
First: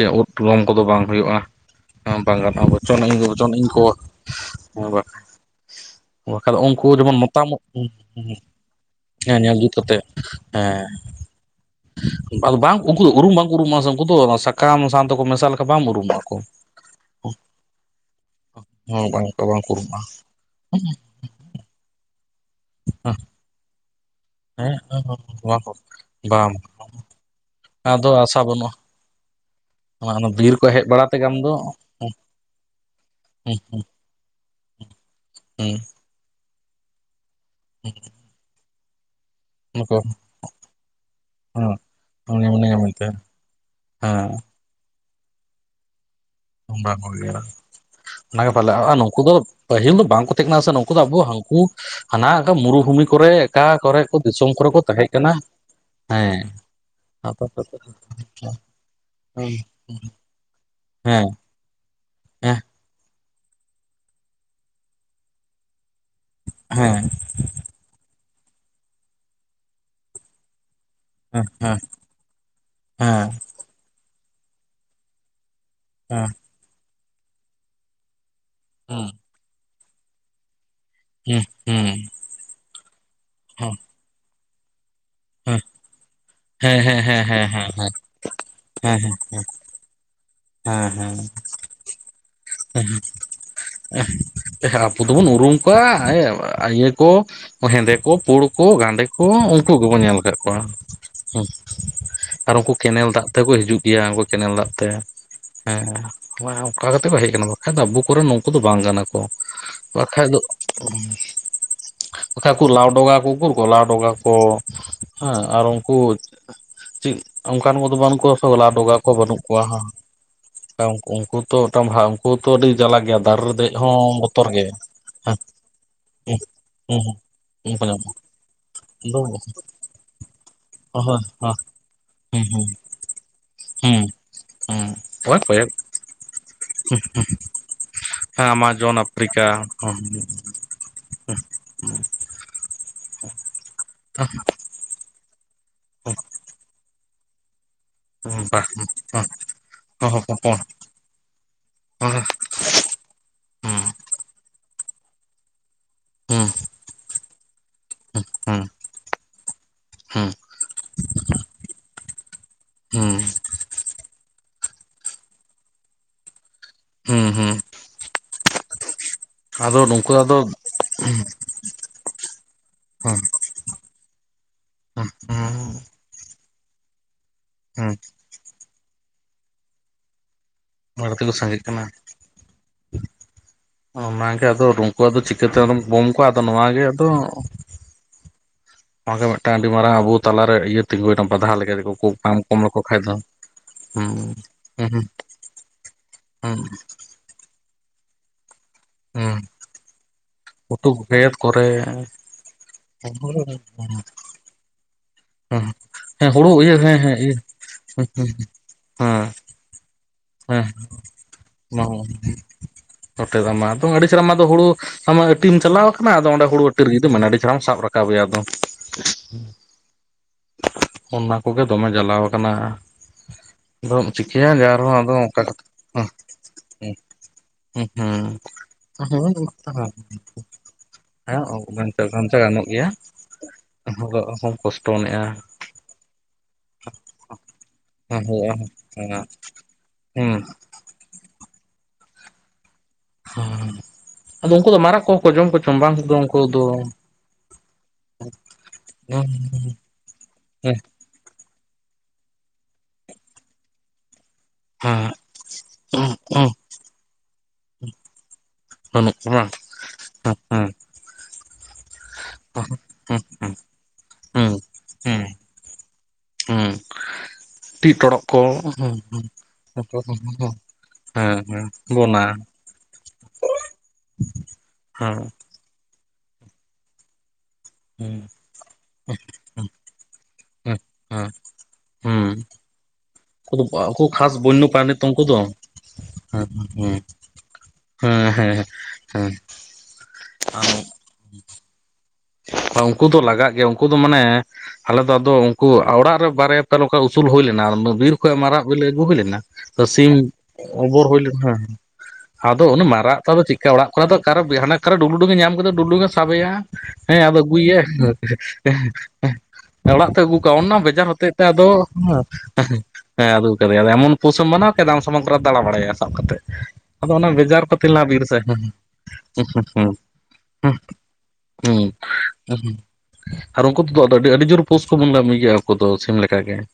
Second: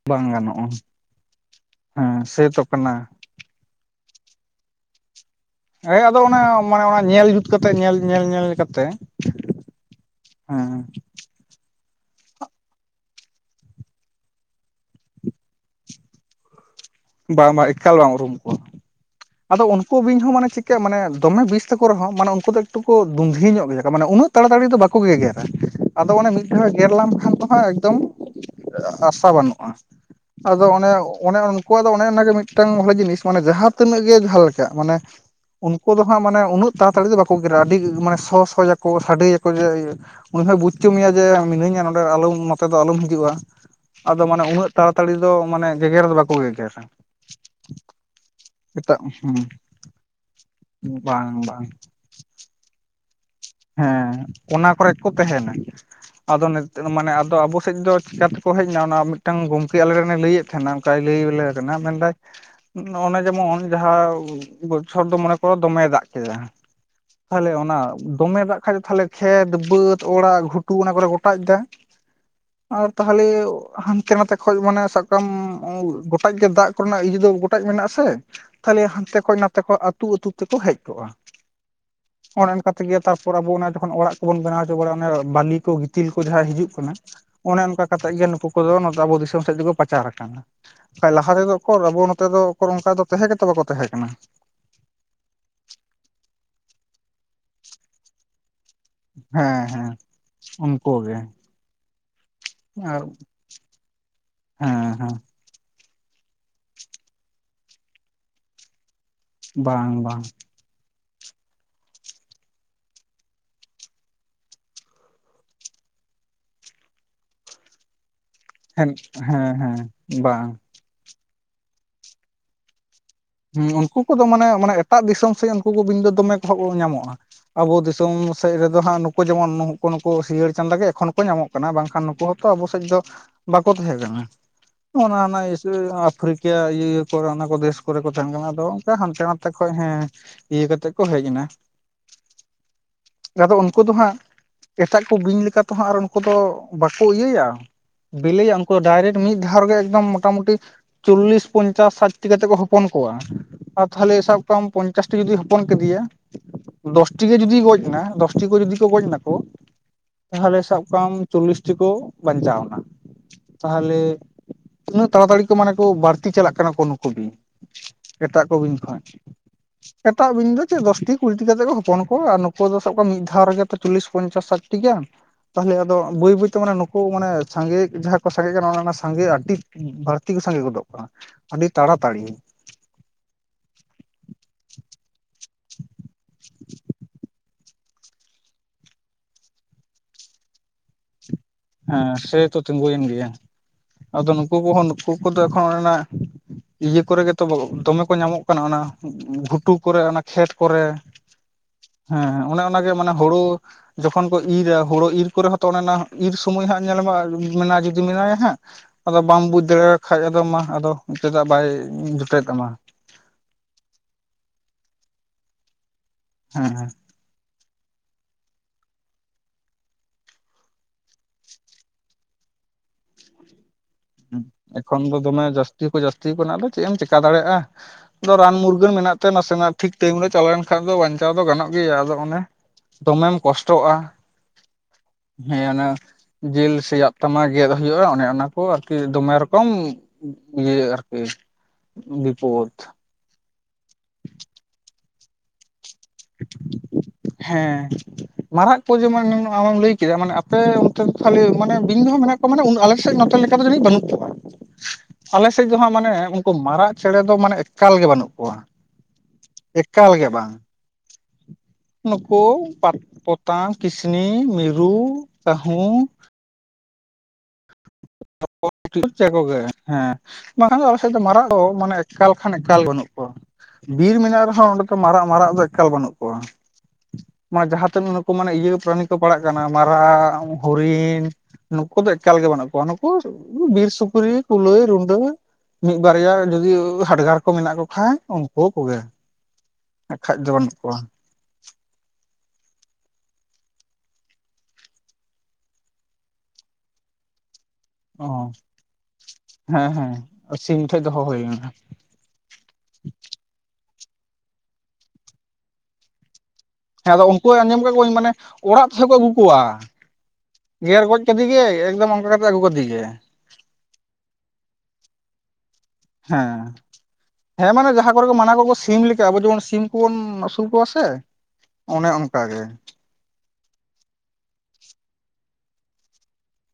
ᱵᱟᱝ ᱩᱫ ᱞᱚᱢ ᱜᱟᱱᱚᱜᱼᱟ ᱠᱚᱫᱚ ᱵᱟᱝ ᱦᱩᱭᱩᱜᱼᱟ ᱦᱮᱸ ᱵᱟᱝ ᱥᱮᱛᱚ ᱜᱟᱱᱚᱜᱼᱟ ᱠᱟᱱᱟ ᱵᱚᱪᱚᱱ ᱡᱚᱱᱚᱜ ᱤᱧ ᱠᱚ ᱦᱮᱸ ᱵᱟ ᱦᱮᱸ ᱟᱫᱚ ᱚᱱᱟ ᱵᱟᱠᱷᱟᱡ ᱩᱱᱠᱩ ᱡᱮᱢᱚᱱ ᱢᱚᱛᱟᱢᱚᱜ [unintelligible] ᱞᱮᱠᱟᱛᱮ ᱦᱮᱸ ᱧᱮᱞ ᱡᱩᱛ ᱠᱟᱛᱮᱜ ᱦᱮᱸ᱾ ᱟᱫᱚ ᱵᱟᱝ ᱩᱱᱠᱩ ᱫᱚ ᱩᱨᱩᱢ ᱵᱟᱝᱠᱚ ᱩᱨᱩᱢᱚᱜᱼᱟ ᱥᱮ ᱩᱱᱠᱩ ᱫᱚ ᱥᱟᱠᱟᱢ ᱥᱟᱶ ᱛᱮᱠᱚ ᱢᱮᱥᱟ ᱞᱮᱠᱷᱟᱱ ᱵᱟᱝ ᱩᱨᱩᱢᱚᱜᱼᱟ ᱠᱚ᱾ [inaudible] ᱵᱟᱝ ᱵᱟᱝ ᱮᱠᱟᱞ ᱵᱟᱢ ᱩᱨᱩᱢ ᱠᱚᱣᱟ᱾ ᱦᱩᱸ ᱵᱟᱝ ᱟᱫᱚ ᱵᱟᱝᱠᱚ ᱩᱱᱠᱩ ᱩᱨᱩᱢᱚᱜᱼᱟ ᱵᱤᱧ ᱦᱚᱸ ᱢᱟᱱᱮ ᱪᱤᱠᱟᱹ ᱢᱟᱱᱮ ᱫᱚᱢᱮ ᱵᱤᱥ ᱛᱟᱠᱚ ᱨᱮᱦᱚᱸ ᱢᱟᱱᱮ ᱩᱱᱠᱩ ᱫᱚ ᱮᱠᱴᱩ ᱠᱚ ᱫᱩᱫᱷᱤ ᱧᱚᱜ ᱜᱮᱭᱟ ᱠᱚ ᱢᱟᱱᱮ ᱩᱱᱟᱹᱜ ᱛᱟᱲᱟᱛᱟᱲᱤ ᱦᱮᱸ ᱫᱚ ᱵᱟᱠᱚ ᱜᱮ ᱜᱮᱨᱟ ᱵᱟᱝ ᱟᱫᱚ ᱚᱱᱮ ᱢᱤᱫ ᱵᱟᱝ ᱫᱷᱟᱣ ᱜᱮᱨ ᱞᱮᱢᱠᱷᱟᱱ ᱫᱚᱦᱟᱸᱜ ᱮᱠᱫᱚᱢ ᱟᱫᱚ ᱟᱥᱟ ᱵᱟᱹᱱᱩᱜᱼᱟ ᱟᱥᱟ ᱵᱟᱹᱱᱩᱜᱼᱟ᱾ ᱚᱱᱟ ᱵᱤᱨ ᱟᱫᱚ ᱠᱚ ᱦᱮᱡ ᱚᱱᱮ ᱵᱟᱲᱟ ᱛᱮᱜᱮ ᱚᱱᱮ ᱟᱢ ᱩᱱᱠᱩᱣᱟᱜ ᱫᱚ ᱚᱱᱮ ᱚᱱᱟᱜᱮ ᱢᱤᱫᱴᱟᱝ ᱟᱞᱮ ᱡᱤᱱᱤᱥ ᱢᱟᱱᱮ ᱡᱟᱦᱟᱸ ᱛᱤᱱᱟᱹᱜ ᱜᱮ ᱡᱟᱦᱟᱸ ᱞᱮᱠᱟ ᱢᱟᱱᱮ ᱩᱱᱠᱩ ᱫᱚ ᱦᱟᱸᱜ ᱢᱟᱱᱮ ᱩᱱᱟᱹᱜ ᱛᱟᱲᱟᱛᱟᱲᱤ ᱫᱚ ᱵᱟᱠᱚ ᱜᱮ ᱜᱮᱨᱟ ᱟᱹᱰᱤ ᱢᱟᱱᱮ ᱥᱚ ᱥᱚᱡᱟᱠᱚ ᱥᱟᱰᱮᱭᱟ ᱱᱩᱠᱩ ᱦᱚᱭ ᱵᱩᱡᱽ ᱪᱚ ᱢᱮᱭᱟ ᱡᱮ ᱦᱮᱸ ᱢᱤᱱᱟᱹᱧᱟ ᱱᱚᱰᱮ ᱟᱞᱚᱢ ᱱᱚᱛᱮ ᱢᱮᱱᱟᱭᱟ ᱫᱚ ᱟᱞᱚᱢ ᱢᱮᱱᱛᱮ ᱦᱤᱡᱩᱜᱼᱟ᱾ ᱟᱫᱚ ᱦᱮᱸ ᱢᱟᱱᱮ ᱩᱱᱟᱹᱜ ᱛᱟᱲᱟᱛᱟᱲᱤ ᱫᱚ ᱢᱟᱱᱮ ᱜᱮᱜᱮᱨ ᱫᱚ ᱵᱟᱠᱚ ᱜᱮ [unintelligible] ᱚᱱᱟᱜᱮ ᱛᱟᱦᱞᱮ ᱮᱴᱟᱜ ᱱᱩᱠᱩ ᱫᱚ ᱦᱩᱸ ᱯᱟᱹᱦᱤᱞ ᱫᱚ ᱵᱟᱝᱠᱚ ᱛᱟᱦᱮᱸ ᱠᱟᱱᱟ ᱥᱮ ᱱᱩᱠᱩ ᱫᱚ ᱟᱵᱩ ᱵᱟᱝ ᱦᱟᱝᱠᱩᱼᱼ ᱵᱟᱝ ᱦᱟᱱᱟ ᱟᱠᱟ ᱢᱩᱨᱩᱵᱷᱩᱢᱤ ᱠᱚᱨᱮ ᱟᱠᱟ ᱠᱚᱨᱮ ᱦᱮᱸ ᱠᱚ ᱫᱤᱥᱚᱢ ᱠᱚᱨᱮ ᱚᱱᱟ ᱠᱚ ᱛᱟᱦᱮᱸ ᱠᱟᱱᱟ᱾ ᱛᱟᱦᱮᱱᱟ ᱟᱫᱚ ᱦᱮᱸ ᱱᱮᱛ ᱢᱟᱱᱮ ᱟᱫᱚ ᱟᱵᱚ ᱟᱯᱟᱛᱚᱛᱚ ᱥᱮᱫ ᱫᱚ ᱪᱮᱠᱟᱛᱮᱠᱚ ᱦᱮᱡ ᱮᱱᱟ ᱚᱱᱟ ᱢᱤᱫᱴᱟᱝ ᱦᱮᱸ ᱦᱮᱸ ᱜᱚᱢᱠᱮ ᱟᱞᱮᱨᱮᱞᱮ ᱞᱟᱹᱭᱮᱜ ᱛᱟᱦᱮᱱᱟ᱾ ᱠᱟᱭ ᱞᱟᱹᱭ ᱦᱮᱸ ᱟᱞᱮ ᱠᱟᱱᱟ ᱢᱮᱱᱫᱟᱭ ᱦᱮᱸ ᱱᱚᱜᱱᱟᱼᱼ ᱡᱮᱢᱚᱱ ᱡᱟᱦᱟᱸ ᱵᱚᱪᱷᱚᱨ ᱫᱚ ᱢᱚᱱᱮ ᱠᱚᱨᱚ ᱫᱚᱢᱮ ᱫᱟᱜ ᱠᱮᱫᱟ ᱛᱟᱦᱚᱞᱮ ᱚᱱᱟᱼᱼ ᱫᱚᱢᱮ ᱫᱟᱜ ᱠᱷᱟ ᱫᱚ ᱛᱟᱦᱚᱞᱮ ᱠᱷᱮᱛ ᱵᱟᱹᱫᱽ ᱚᱲᱟᱜ ᱜᱷᱩᱴᱩ ᱚᱱᱟ ᱠᱚᱨᱮᱼᱼ ᱟᱡ ᱫᱟ ᱦᱮᱸ ᱟᱨ ᱛᱟᱦᱚᱞᱮ ᱦᱮᱸ ᱦᱟᱱᱛᱮ ᱱᱟᱛᱮ ᱠᱷᱚᱡ ᱢᱟᱱᱮ ᱥᱟᱵ ᱠᱟᱢᱼᱼ ᱦᱮᱸ ᱜᱚᱴᱟ ᱜᱮ ᱫᱟᱜ ᱠᱚᱨᱮᱱᱟᱜ ᱤᱭᱟᱹᱩ ᱫᱚ ᱜᱚᱴᱟᱡ ᱢᱮᱱᱟᱜ ᱟᱥᱮ ᱛᱟᱦᱞᱮ ᱦᱟᱱᱛᱮ ᱠᱷᱚᱡ ᱱᱟᱛᱮ ᱠᱷᱚᱡ ᱟᱹᱛᱩ ᱟᱹᱛᱩ-ᱼ ᱛᱮᱠᱚ ᱦᱮᱡ ᱠᱚᱜᱼᱟ᱾ ᱦᱩᱸ ᱦᱩᱸ ᱚᱱᱮ ᱚᱱᱠᱟ ᱛᱮᱜᱮ ᱛᱟᱨᱯᱚᱨ ᱟᱵᱚ ᱚᱱᱟ ᱦᱩᱸ ᱡᱚᱠᱷᱚᱱ ᱚᱲᱟᱜ ᱠᱚᱵᱚᱱ ᱵᱮᱱᱟᱣ ᱚᱪᱚ ᱵᱟᱞᱤ ᱦᱩᱸ ᱠᱚ ᱜᱤᱛᱤᱞᱼᱼ ᱠᱩ ᱡᱟᱦᱟᱸ ᱦᱤᱡᱩᱜ ᱦᱮᱸ ᱠᱟᱱᱟ ᱦᱮᱸ ᱦᱮᱸ ᱦᱮᱸ ᱦᱮᱸ ᱦᱮᱸ ᱚᱱᱮ ᱚᱱᱠᱟ ᱦᱮᱸ ᱠᱟᱛᱮᱜ ᱜᱮ ᱱᱩᱠᱩ ᱠᱚᱫᱚ ᱱᱚ ᱟᱵᱚ ᱫᱤᱥᱚᱢ ᱦᱮᱸ ᱥᱮᱫ ᱛᱮᱠᱚ ᱯᱟᱪᱟᱨ ᱠᱟᱱᱟ᱾ ᱦᱮᱸ ᱦᱮᱸ ᱚᱠᱚᱨ ᱟᱵᱚ ᱱᱚᱛᱮ ᱫᱚ ᱚᱠᱚᱨ ᱚᱱᱠᱟ ᱫᱚ ᱛᱟᱦᱮᱸ ᱜᱮᱛᱚ ᱵᱟᱠᱚ ᱛᱟᱦᱮᱸ ᱠᱟᱱᱟ᱾ ᱦᱮ ᱟᱵᱚ ᱫᱚᱵᱚᱱ ᱩᱨᱩᱢ ᱠᱚᱣᱟ ᱮ ᱤᱭᱟᱹ ᱠᱚ ᱦᱮᱸᱫᱮ ᱠᱚ ᱯᱩᱲ ᱠᱚ ᱜᱟᱸᱰᱮᱼᱼ ᱠᱩ ᱦᱮᱸ ᱩᱱᱠᱩ ᱦᱮᱸ ᱜᱮᱵᱚᱱ ᱧᱮᱞ ᱠᱟᱫ ᱠᱚᱣᱟ ᱩᱱᱠᱩ ᱜᱮ ᱦᱩᱸ᱾ ᱟᱨ ᱩᱱᱠᱩ ᱠᱮᱱᱮᱞ ᱫᱟᱜ ᱛᱮᱠᱚ ᱦᱤᱡᱩᱜ ᱜᱮᱭᱟ ᱩᱱᱠᱩ ᱠᱮᱱᱮᱞ ᱫᱟᱜ ᱛᱮ ᱦᱮᱸ ᱦᱮᱸ ᱦᱮᱸ ᱚᱱᱠᱟ ᱠᱟᱛᱮ ᱠᱚ ᱦᱮᱡ ᱵᱟᱠᱷᱟᱡ ᱫᱚ ᱟᱵᱚ ᱠᱚᱨᱮ ᱱᱩᱠᱩ ᱫᱚ ᱵᱟᱝ ᱠᱟᱱᱟ ᱠᱚ ᱵᱟᱝ ᱵᱟᱝ ᱵᱟᱠᱷᱟᱡ ᱫᱚ ᱵᱟᱠᱷᱟᱡ ᱠᱩ ᱞᱟᱣᱰᱟ ᱩᱠᱩᱨ ᱠᱩ ᱞᱟᱣᱰᱚᱜᱟ ᱠᱩ ᱦᱮᱸ ᱟᱨ ᱩᱝᱠᱩ ᱪᱤᱜ ᱚᱝᱠᱟᱱ ᱠᱚᱫᱚ ᱵᱟᱹᱱᱩᱜ ᱠᱚᱣᱟ ᱛᱚ ᱦᱮᱸ ᱞᱟᱣᱰᱚᱜᱟ ᱠᱚ ᱵᱟᱹᱱᱩᱜ ᱦᱮᱸ ᱠᱚᱣᱟ ᱦᱮᱸ ᱦᱟᱸ ᱵᱟᱝ ᱩᱱᱠᱩ ᱛᱚ ᱢᱤᱫᱴᱟᱝ ᱵᱷᱟ ᱩᱱᱠᱩ ᱛᱚ ᱟᱹᱰᱤ ᱡᱟᱞᱟ ᱜᱮᱭᱟ᱾ ᱫᱟᱨᱮ ᱨᱮ ᱫᱮᱡ ᱦᱩᱸ ᱩᱱᱠᱩ ᱦᱚᱸ ᱠᱚᱫᱚ ᱢᱟᱱᱮ ᱵᱚᱛᱚᱨ ᱜᱮ ᱢᱟᱱᱮ ᱮᱴᱟᱜ ᱫᱤᱥᱚᱢ ᱥᱮᱡ ᱩᱱᱠᱩ ᱠᱚ ᱵᱤᱧ ᱫᱚ ᱫᱚᱢᱮ ᱦᱮᱸ ᱠᱚᱦᱚᱸ ᱠᱚ ᱧᱟᱢᱚᱜ-ᱟ᱾ ᱟᱵᱚ ᱫᱤᱥᱚᱢ ᱥᱮᱜ ᱨᱮᱫᱚ ᱦᱟᱸᱜ ᱱᱩᱠᱩ ᱡᱮᱢᱚᱱ ᱱᱩᱠᱩ ᱱᱩᱠᱩ ᱥᱤᱭᱟᱹᱲ ᱪᱟᱸᱫᱟ ᱜᱮ ᱮᱠᱷᱚᱱ ᱠᱚ ᱧᱟᱢᱚᱜ ᱠᱟᱱᱟ᱾ ᱵᱟᱝᱠᱷᱟᱱ ᱱᱩ ᱠᱩ ᱦᱚᱛᱚ ᱟᱵᱚ ᱦᱩᱸ ᱥᱮᱡ ᱫᱚ ᱵᱟᱠᱚ ᱛᱟᱦᱮᱸ ᱠᱟᱱᱟ᱾ ᱚᱱᱟ ᱚᱱᱟ ᱮᱥ ᱦᱩᱸ ᱯᱷᱨᱤᱠᱟ ᱤᱭᱟᱹ ᱤᱭᱟᱹ ᱠᱚᱜᱮ ᱚᱱᱟ ᱠᱚ ᱫᱮᱥ᱾ ᱨᱮ ᱠᱚ ᱛᱟᱦᱮᱱ ᱠᱟᱱᱟ ᱟᱫᱚ ᱚᱱᱠᱟ ᱟᱢᱟᱡᱚᱱ ᱦᱟᱱᱛᱮ ᱟᱯᱷᱨᱤᱠᱟ ᱱᱟᱛᱮ ᱠᱷᱚᱱ ᱦᱮᱸ ᱤᱭᱟᱹ ᱠᱟᱛᱮ ᱠᱚ ᱦᱮᱡ ᱮᱱᱟ᱾ ᱟᱫᱚ ᱩᱱᱠᱩ ᱫᱚ ᱦᱟᱸᱜ ᱮᱴᱟᱜ ᱠᱚ ᱵᱤᱧ ᱞᱮᱠᱟ ᱛᱮ ᱦᱟᱸᱜ ᱟᱨ ᱩᱱᱠᱩ ᱫᱚ ᱵᱟᱠᱚ ᱤᱭᱟᱹᱭᱟ᱾ ᱵᱮᱞᱮᱭᱟ ᱩᱱᱠᱩ ᱰᱟᱭᱨᱮᱴ ᱢᱤᱫ ᱫᱷᱟᱣ ᱨᱮᱜᱮ ᱮᱠᱫᱚᱢ ᱢᱚᱴᱟ ᱢᱩᱴᱤ ᱪᱚᱞᱞᱤᱥ ᱯᱚᱧᱪᱟᱥ ᱥᱟᱴ ᱴᱤ ᱠᱟᱛᱮ ᱠᱚ ᱦᱚ ᱯᱚᱱ ᱠᱚᱣᱟ ᱟᱨ ᱛᱷᱟᱞᱮ ᱥᱟᱵ ᱠᱟᱢ ᱯᱚᱧᱪᱟᱥᱴᱤ ᱡᱩᱫᱤ ᱦᱚᱯᱚᱱ ᱠᱮᱫᱮᱭᱟ᱾ ᱦᱩᱸ᱾ ᱫᱚᱥᱴᱤ ᱜᱮ ᱡᱩᱫᱤ ᱜᱚᱡ ᱱᱟ, ᱫᱚᱥᱴᱤ ᱠᱚ ᱡᱩᱫᱤ ᱠᱚ ᱜᱚᱡ ᱱᱟᱠᱚ᱾ ᱛᱟᱦᱞᱮ ᱥᱟᱵ ᱠᱟᱢ ᱪᱚᱞᱞᱤᱥᱴᱤ ᱠᱚ ᱵᱟᱧᱪᱟᱣ ᱱᱟ᱾ᱛᱟᱦᱞᱮ ᱛᱤᱱᱟᱹᱜ ᱛᱟᱲᱟ ᱛᱟᱹᱲᱤ ᱠᱚ ᱢᱟᱱᱮ ᱠᱚ ᱵᱟᱹᱲᱛᱤ ᱪᱟᱞᱟᱜ ᱠᱟᱱᱟ ᱠᱚ ᱱᱩᱠᱩ ᱵᱤᱧ ᱮᱴᱟᱜ ᱠᱚ ᱵᱤᱧ ᱠᱷᱚᱡ᱾ ᱟᱫᱚ ᱱᱩᱠᱩ ᱮᱴᱟᱜ ᱟᱫᱚ ᱵᱤᱧ ᱫᱚ ᱪᱮᱫ ᱫᱚᱥᱴᱤ, ᱠᱩᱲᱤᱴᱤ ᱠᱟᱛᱮᱜ ᱠᱚ ᱦᱚᱯᱚᱱ ᱠᱚᱣᱟ᱾ ᱟᱨ ᱱᱩᱠᱩ ᱫᱚ ᱥᱟᱵ ᱠᱟᱢ ᱦᱩᱸ ᱢᱤᱫ ᱫᱷᱟᱣ ᱨᱮᱜᱮ ᱪᱚᱞᱞᱤᱥ, ᱯᱚᱧᱪᱟᱥ, ᱥᱟᱴ ᱴᱤ ᱜᱟᱱ ᱛᱟᱦᱞᱮ ᱟᱫᱚ ᱵᱟᱹᱭ ᱵᱟᱹᱭ ᱛᱮ ᱢᱟᱱᱮ ᱱᱩᱠᱩ ᱢᱟᱱᱮ ᱥᱟᱸᱜᱮ ᱡᱟᱦᱟ ᱠᱚ ᱥᱟᱸᱜᱮᱜ ᱠᱟᱱᱟ ᱚᱱᱮ ᱚᱱᱟ ᱥᱟᱸᱜᱮ ᱟᱹᱰᱤ ᱵᱟᱹᱲᱛᱤ ᱠᱚ ᱥᱟᱸᱜᱮ ᱜᱚᱫᱚᱜ ᱠᱟᱱᱟ ᱵᱟᱹᱲᱛᱤ ᱠᱚ ᱥᱟᱸᱜᱮᱜ ᱟᱹᱰᱤ ᱠᱟᱱᱟ ᱛᱟᱲᱟ ᱛᱟᱹᱲᱤ᱾ ᱚᱱᱟ ᱜᱮ ᱟᱫᱚ ᱱᱩᱝᱠᱩ ᱟᱫᱚ ᱪᱤᱠᱟᱹᱛᱮ ᱟᱫᱚᱢ ᱠᱚᱢ ᱠᱚᱣᱟ ᱟᱫᱚ ᱱᱚᱣᱟ ᱜᱮ ᱟᱫᱚ ᱱᱚᱣᱟ ᱜᱮ ᱢᱤᱫᱴᱟᱝ ᱟᱹᱰᱤ ᱢᱟᱨᱟᱝ ᱟᱵᱚ ᱛᱟᱞᱟᱨᱮ ᱤᱭᱟᱹ ᱛᱤᱜᱩᱸᱭᱱᱟ ᱵᱟᱫᱷᱟ ᱞᱮᱠᱟ ᱠᱩ ᱦᱮᱸ ᱵᱟᱢ ᱠᱚᱢ ᱥᱮᱛᱚ ᱞᱮᱠᱚ ᱠᱷᱟᱡ ᱛᱤᱸᱜᱩᱭᱮᱱ ᱫᱚ᱾ ᱜᱮᱭᱟ ᱟᱫᱚ ᱦᱩᱸ ᱱᱩᱠᱩ ᱠᱚᱦᱚᱸ ᱦᱩᱸ ᱱᱩᱠᱩ ᱠᱚᱫᱚ ᱮᱠᱷᱚᱱ ᱚᱱᱮ ᱚᱱᱟ ᱦᱩᱸ ᱤᱭᱟᱹ ᱠᱚᱨᱮ ᱜᱮ᱾ ᱛᱚ ᱫᱚᱢᱮ ᱠᱚ ᱧᱟᱢᱚᱜ ᱠᱟᱱᱟ ᱚᱱᱟ ᱦᱩᱸ ᱜᱷᱩᱴᱩ ᱠᱚᱨᱮ ᱚᱱᱟ᱾ ᱠᱷᱮᱛ ᱩᱛᱩ ᱠᱚᱨᱮ, ᱜᱮᱫ ᱠᱚᱨᱮ ᱦᱮᱸ ᱚᱱᱮ ᱚᱱᱟ ᱜᱮ ᱢᱟᱱᱮ ᱦᱳᱲᱳ ᱡᱚᱠᱷᱚᱱ ᱠᱚ ᱤᱨᱟ ᱦᱳᱲᱳ ᱤᱨ ᱠᱚᱨᱮ ᱦᱚᱸᱛᱚ ᱚᱱᱮ ᱚᱱᱟ ᱦᱮᱸ ᱤᱨ ᱦᱩᱲᱩ ᱥᱚᱢᱚᱭ ᱤᱭᱟᱹ ᱦᱟᱸᱜ ᱦᱮᱸ ᱧᱮᱞ ᱢᱮ ᱦᱮᱸ ᱤᱭᱟᱹ ᱢᱮᱱᱟ ᱡᱩᱫᱤ ᱢᱮᱱᱟᱭᱟ ᱦᱟᱸᱜ ᱟᱫᱚ ᱦᱮᱸ ᱵᱟᱢ ᱵᱩᱡᱽ ᱫᱟᱲᱮᱜ ᱠᱷᱟᱡ ᱟᱫᱚ ᱢᱟ ᱦᱮᱸ ᱟᱫᱚ ᱪᱮᱫᱟᱜ ᱵᱟᱭ ᱡᱚᱴᱮᱫ ᱟᱢᱟ᱾ ᱡᱚᱴᱮᱫ ᱟᱢᱟ ᱟᱫᱚ ᱟᱹᱰᱤ ᱪᱮᱨᱦᱟ ᱢᱟ ᱦᱩᱲᱩ ᱟᱢ ᱢᱟ ᱟᱴᱤᱴ ᱪᱟᱞᱟᱣ ᱠᱟᱱᱟ ᱾ ᱟᱫᱚ ᱚᱸᱰᱮ ᱦᱩᱲᱩ ᱦᱮᱸ ᱟᱴᱤ ᱦᱮᱸ ᱨᱮ ᱡᱩᱫᱤ ᱢᱮᱱᱟᱭᱟ, ᱟᱹᱰᱤ ᱪᱮᱨᱦᱟᱢ ᱥᱟᱵ ᱨᱟᱠ ᱠᱟᱵᱮᱭᱟ ᱟᱫᱚ ᱾ ᱚᱱᱟ ᱠᱚᱜᱮ ᱫᱚᱢᱮ ᱡᱟᱞᱟᱣ ᱠᱟᱱᱟ, ᱟᱫᱚᱢ ᱪᱤᱠᱟᱹᱭᱟ᱾ᱡᱟᱣ ᱮᱠᱷᱚᱱ ᱨᱮᱦᱚᱸ ᱫᱚ ᱚᱱᱠᱟ ᱫᱚᱢᱮ ᱡᱟᱹᱥᱛᱤ ᱦᱚᱸᱠᱚ ᱡᱟᱹᱥᱛᱤ ᱠᱟᱱᱟ᱾ ᱟᱫᱚ ᱪᱮᱫ ᱦᱮᱸ ᱮᱢ ᱪᱮᱠᱟ ᱫᱮᱲᱜ-ᱟ ᱦᱮᱸ ᱾ ᱟᱫᱚ ᱨᱟᱱ ᱢᱩᱨᱜᱟᱹᱱ ᱦᱮᱸ ᱢᱮᱱᱟᱜ ᱛᱮ ᱱᱟᱥᱮᱱᱟᱜ ᱴᱷᱤᱠ ᱴᱟᱭᱤᱢ ᱨᱮ ᱪᱟᱞᱟᱣ ᱞᱮᱱ ᱠᱷᱟᱡ ᱫᱚ ᱵᱟᱧᱪᱟᱣ ᱫᱚ ᱜᱟᱱᱚᱜ ᱜᱮᱭᱟ, ᱵᱟᱧᱪᱟᱣ ᱟᱫᱚ ᱚᱱᱮ ᱜᱟᱱᱚᱜ ᱜᱮᱭᱟ ᱫᱚᱢᱮᱢ ᱠᱚᱥᱴᱚᱜ-ᱟ᱾ ᱴᱚᱱᱮᱜ-ᱟ᱾ ᱦᱮᱸ ᱚᱱᱮ ᱡᱮᱞ ᱥᱮᱭᱟᱜ ᱛᱟᱢᱟ ᱜᱮᱫ ᱦᱩᱭᱩᱜ-ᱟ᱾ ᱚᱱᱮ ᱚᱱᱟ ᱠᱚ ᱟᱨᱠᱤ ᱫᱚᱢᱮ ᱨᱚᱠᱚᱢ ᱦᱩᱸ᱾ ᱮᱭ ᱟᱨᱠᱤ ᱵᱤᱯᱚᱫᱽ᱾ ᱦᱚᱸ ᱟᱫᱚ ᱩᱱᱠᱩ ᱫᱚ ᱢᱟᱨᱟᱜ ᱠᱚᱦᱚᱸ ᱠᱚ ᱡᱚᱢ ᱠᱚ ᱪᱚᱝ ᱵᱟᱝ ᱪᱚᱝ? ᱦᱮᱸ ᱢᱟᱨᱟᱜ ᱠᱚ ᱦᱮᱸ ᱡᱮᱢᱚᱱ ᱟᱢᱮᱢ ᱞᱟᱹᱭ ᱠᱮᱫᱟ ᱢᱟᱱᱮ ᱟᱯᱮ ᱦᱮᱸ ᱠᱷᱟᱹᱞᱤ ᱢᱟᱱᱮ ᱵᱤᱧ ᱫᱚ ᱦᱟᱸᱜ ᱢᱮᱱᱟᱜ ᱠᱚᱣᱟ ᱾ ᱢᱟᱱᱮ ᱟᱞᱮ ᱥᱮᱫ ᱱᱚᱛᱮ ᱞᱮᱠᱟ ᱫᱚ ᱡᱟᱹᱱᱤᱡ ᱵᱟᱹᱱᱩᱜ ᱠᱚᱣᱟ ᱾ ᱟᱞᱮ ᱥᱮᱫ ᱫᱚ ᱦᱟᱸᱜ ᱢᱟᱱᱮ ᱩᱱᱠᱩ ᱢᱟᱨᱟᱜ ᱪᱮᱸᱬᱮ ᱫᱚ ᱢᱟᱱᱮ ᱮᱠᱟᱞ ᱜᱮ ᱵᱟᱹᱱᱩᱜ ᱠᱚᱣᱟ ᱾ ᱵᱟᱹᱱᱩᱜ ᱠᱚᱣᱟ ᱵᱟᱝ᱾ ᱮᱠᱟᱞ ᱜᱮ ᱵᱟᱝ ᱾ ᱱᱩᱠᱩ ᱯᱟᱨᱼ ᱦᱮᱸ ᱯᱚᱛᱟᱢ, ᱠᱤᱥᱱᱤ, ᱢᱤᱨᱩ, ᱠᱟᱹᱦᱩ᱾ ᱦᱩᱸ᱾ [inaudible] ᱠᱚᱜᱮ ᱦᱮᱸ, ᱵᱟᱝᱠᱷᱟᱱ ᱫᱚ ᱟᱞᱮ ᱥᱮᱫ ᱫᱚ ᱢᱟᱨᱟᱜ ᱫᱚ ᱦᱮᱸ ᱢᱟᱱᱮ ᱵᱚᱱᱟ ᱮᱠᱟᱞ ᱠᱷᱟᱱ ᱮᱠᱟᱞ ᱵᱟᱹᱱᱩᱜ ᱠᱚᱣᱟ ᱾ ᱵᱤᱨ ᱢᱮᱱᱟᱜ ᱨᱮᱦᱚᱸ ᱚᱸᱰᱮ ᱫᱚ ᱦᱮᱸ ᱢᱟᱨᱟᱜ ᱢᱟᱨᱟᱜ ᱫᱚ ᱮᱠᱟᱞ ᱵᱟᱹᱱᱩᱜ ᱠᱚᱣᱟ ᱾ ᱱᱚᱣᱟ ᱡᱟᱦᱟᱸᱛᱤᱱᱟᱹᱜ ᱦᱮᱸ ᱱᱩᱠᱩ ᱢᱟᱱᱮ ᱤᱭᱟᱹ ᱯᱨᱟᱱᱤ ᱠᱚ ᱯᱟᱲᱟᱜ ᱠᱟᱱᱟ ᱦᱮᱸ ᱢᱟᱨᱟᱜ, ᱦᱩᱨᱤᱱ, ᱦᱮᱸ ᱱᱩᱠᱩ ᱫᱚ ᱮᱠᱟᱞ ᱦᱮᱸ ᱜᱮ ᱵᱟᱹᱱᱩᱜ ᱠᱚᱣᱟ ᱾ ᱱᱩ ᱩᱱᱠᱩ ᱫᱚ ᱠᱩ ᱵᱤᱨ ᱩᱱᱠᱩ ᱠᱷᱟᱥ ᱥᱩᱠᱨᱤ, ᱵᱚᱱᱱᱚ ᱠᱩᱞᱟᱹᱭ, ᱯᱨᱟᱱᱤ ᱛᱚ ᱨᱩᱸᱰᱟᱹ, ᱩᱱᱠᱩ ᱫᱚ ᱦᱮᱸ ᱢᱤᱫ ᱵᱟᱨᱭᱟ ᱡᱩᱫᱤ ᱦᱮᱸ ᱦᱟᱰᱜᱟᱨ ᱠᱚ ᱢᱮᱱᱟᱜ ᱠᱚ ᱠᱷᱟᱡ ᱦᱮᱸ ᱦᱮᱸ ᱳᱝᱠᱳ ᱠᱚᱜᱮ ᱾ ᱦᱮᱸ ᱵᱟᱠᱷᱟᱡ ᱫᱚ ᱵᱟᱹᱱᱩᱜ ᱠᱚᱣᱟ ᱾ ᱦᱚᱸ ᱩᱝᱠᱩ ᱫᱚ ᱞᱟᱜᱟᱜ ᱜᱮᱭᱟ, ᱩᱝᱠᱩ ᱫᱚ ᱢᱟᱱᱮ ᱟᱞᱮ ᱫᱚ ᱟᱫᱚ ᱩᱝᱠᱩ ᱚᱲᱟᱜ ᱨᱮ ᱵᱟᱨᱭᱟ [inaudible] ᱚᱝᱠᱟ ᱩᱥᱩᱞ ᱦᱩᱭ ᱞᱮᱱᱟ᱾ ᱵᱤᱨ ᱚ ᱠᱷᱚᱡ ᱢᱟᱨᱟᱜ ᱵᱮᱞᱮ ᱟᱹᱜᱩ ᱦᱩᱭ ᱞᱮᱱᱟ, ᱛᱚ ᱦᱮᱸ ᱦᱮᱸ ᱥᱤᱢ ᱥᱤᱢ ᱴᱷᱮᱡ ᱚᱵᱚᱨ ᱦᱩᱭ ᱫᱚᱦᱚ ᱞᱮᱱᱟ ᱾ ᱟᱫᱚ ᱩᱱᱤ ᱢᱟᱨᱟᱜ ᱛᱚ ᱟᱫᱚ ᱪᱤᱜᱠᱟ ᱚᱲᱟᱜ ᱠᱚᱨᱮᱜ ᱫᱚ ᱚᱠᱟᱨᱮ ᱦᱟᱱᱮ ᱚᱠᱟᱨᱮ ᱰᱩᱞᱩᱰᱩᱝᱮ ᱧᱟᱢ ᱠᱮᱫᱮ ᱰᱩᱞᱩᱰᱩᱝᱮ ᱥᱟᱵᱮᱭᱟ, ᱦᱮᱸ ᱟᱫᱚ ᱩᱱᱠᱩ ᱟᱹᱜᱩᱭᱮᱭᱟ᱾ ᱟᱸᱡᱚᱢ ᱠᱟᱜ ᱠᱚᱣᱟᱹᱧ ᱢᱟᱱᱮ ᱚᱲᱟᱜ ᱛᱮᱦᱚᱸ ᱠᱚ ᱟᱹᱜᱩ ᱠᱚᱣᱟ ᱟᱨ ᱚᱲᱟᱜ ᱛᱮ ᱟᱹᱜᱩ ᱠᱟᱣᱟ ᱚᱱᱟ ᱵᱮᱡᱟᱨ ᱦᱚᱛᱮᱜ ᱛᱮ ᱟᱫᱚ ᱚᱠᱚᱭ ᱟᱹᱜᱩ ᱠᱟᱫᱮ ᱜᱮᱭᱟᱭ? ᱠᱟᱨᱮᱭᱟ ᱨᱮ ᱮᱢᱚᱱ ᱯᱩᱭᱥᱟᱢ ᱢᱟᱱᱟᱣ ᱠᱮᱫᱟᱢ ᱥᱟᱢᱟᱝ ᱠᱚᱨᱮ ᱫᱟᱲᱟ ᱵᱟᱲᱟᱭᱟ ᱥᱟᱵ ᱠᱟᱛᱮᱫ ᱦᱮᱸ ᱾ ᱟᱫᱚ ᱚᱱᱟ ᱵᱮᱡᱟᱨ ᱦᱮᱸ ᱠᱚᱛᱮ ᱢᱟᱱᱮ [unintelligible] ᱡᱟᱦᱟᱸ ᱵᱤᱨ ᱠᱚᱨᱮ ᱠᱚ ᱥᱮᱜ [inaudible] ᱢᱟᱱᱟ ᱦᱩᱸ, ᱠᱚᱠᱚ ᱥᱤᱢ ᱞᱮᱠᱟ ᱟᱵᱚ ᱡᱮᱢᱚᱱ ᱥᱤᱢ ᱠᱚᱵᱚᱱ ᱟᱹᱥᱩᱞ ‌ᱦᱩᱸ ᱠᱚᱣᱟ ᱥᱮ ᱚᱱᱮ ᱚᱱᱠᱟ ᱜᱮ ᱦᱩᱸ᱾ ᱟᱨ ᱩᱝᱠᱩ ᱫᱚ ᱟᱹᱰᱤ ᱟᱹᱰᱤ ᱡᱟᱹᱨ ᱯᱳᱥ ᱠᱚ ᱵᱚᱸᱜᱟ ᱢᱮᱜᱮᱜ ᱟᱠᱚ ᱫᱚ ᱥᱤᱢ ᱞᱮᱠᱟ ᱜᱮ ᱾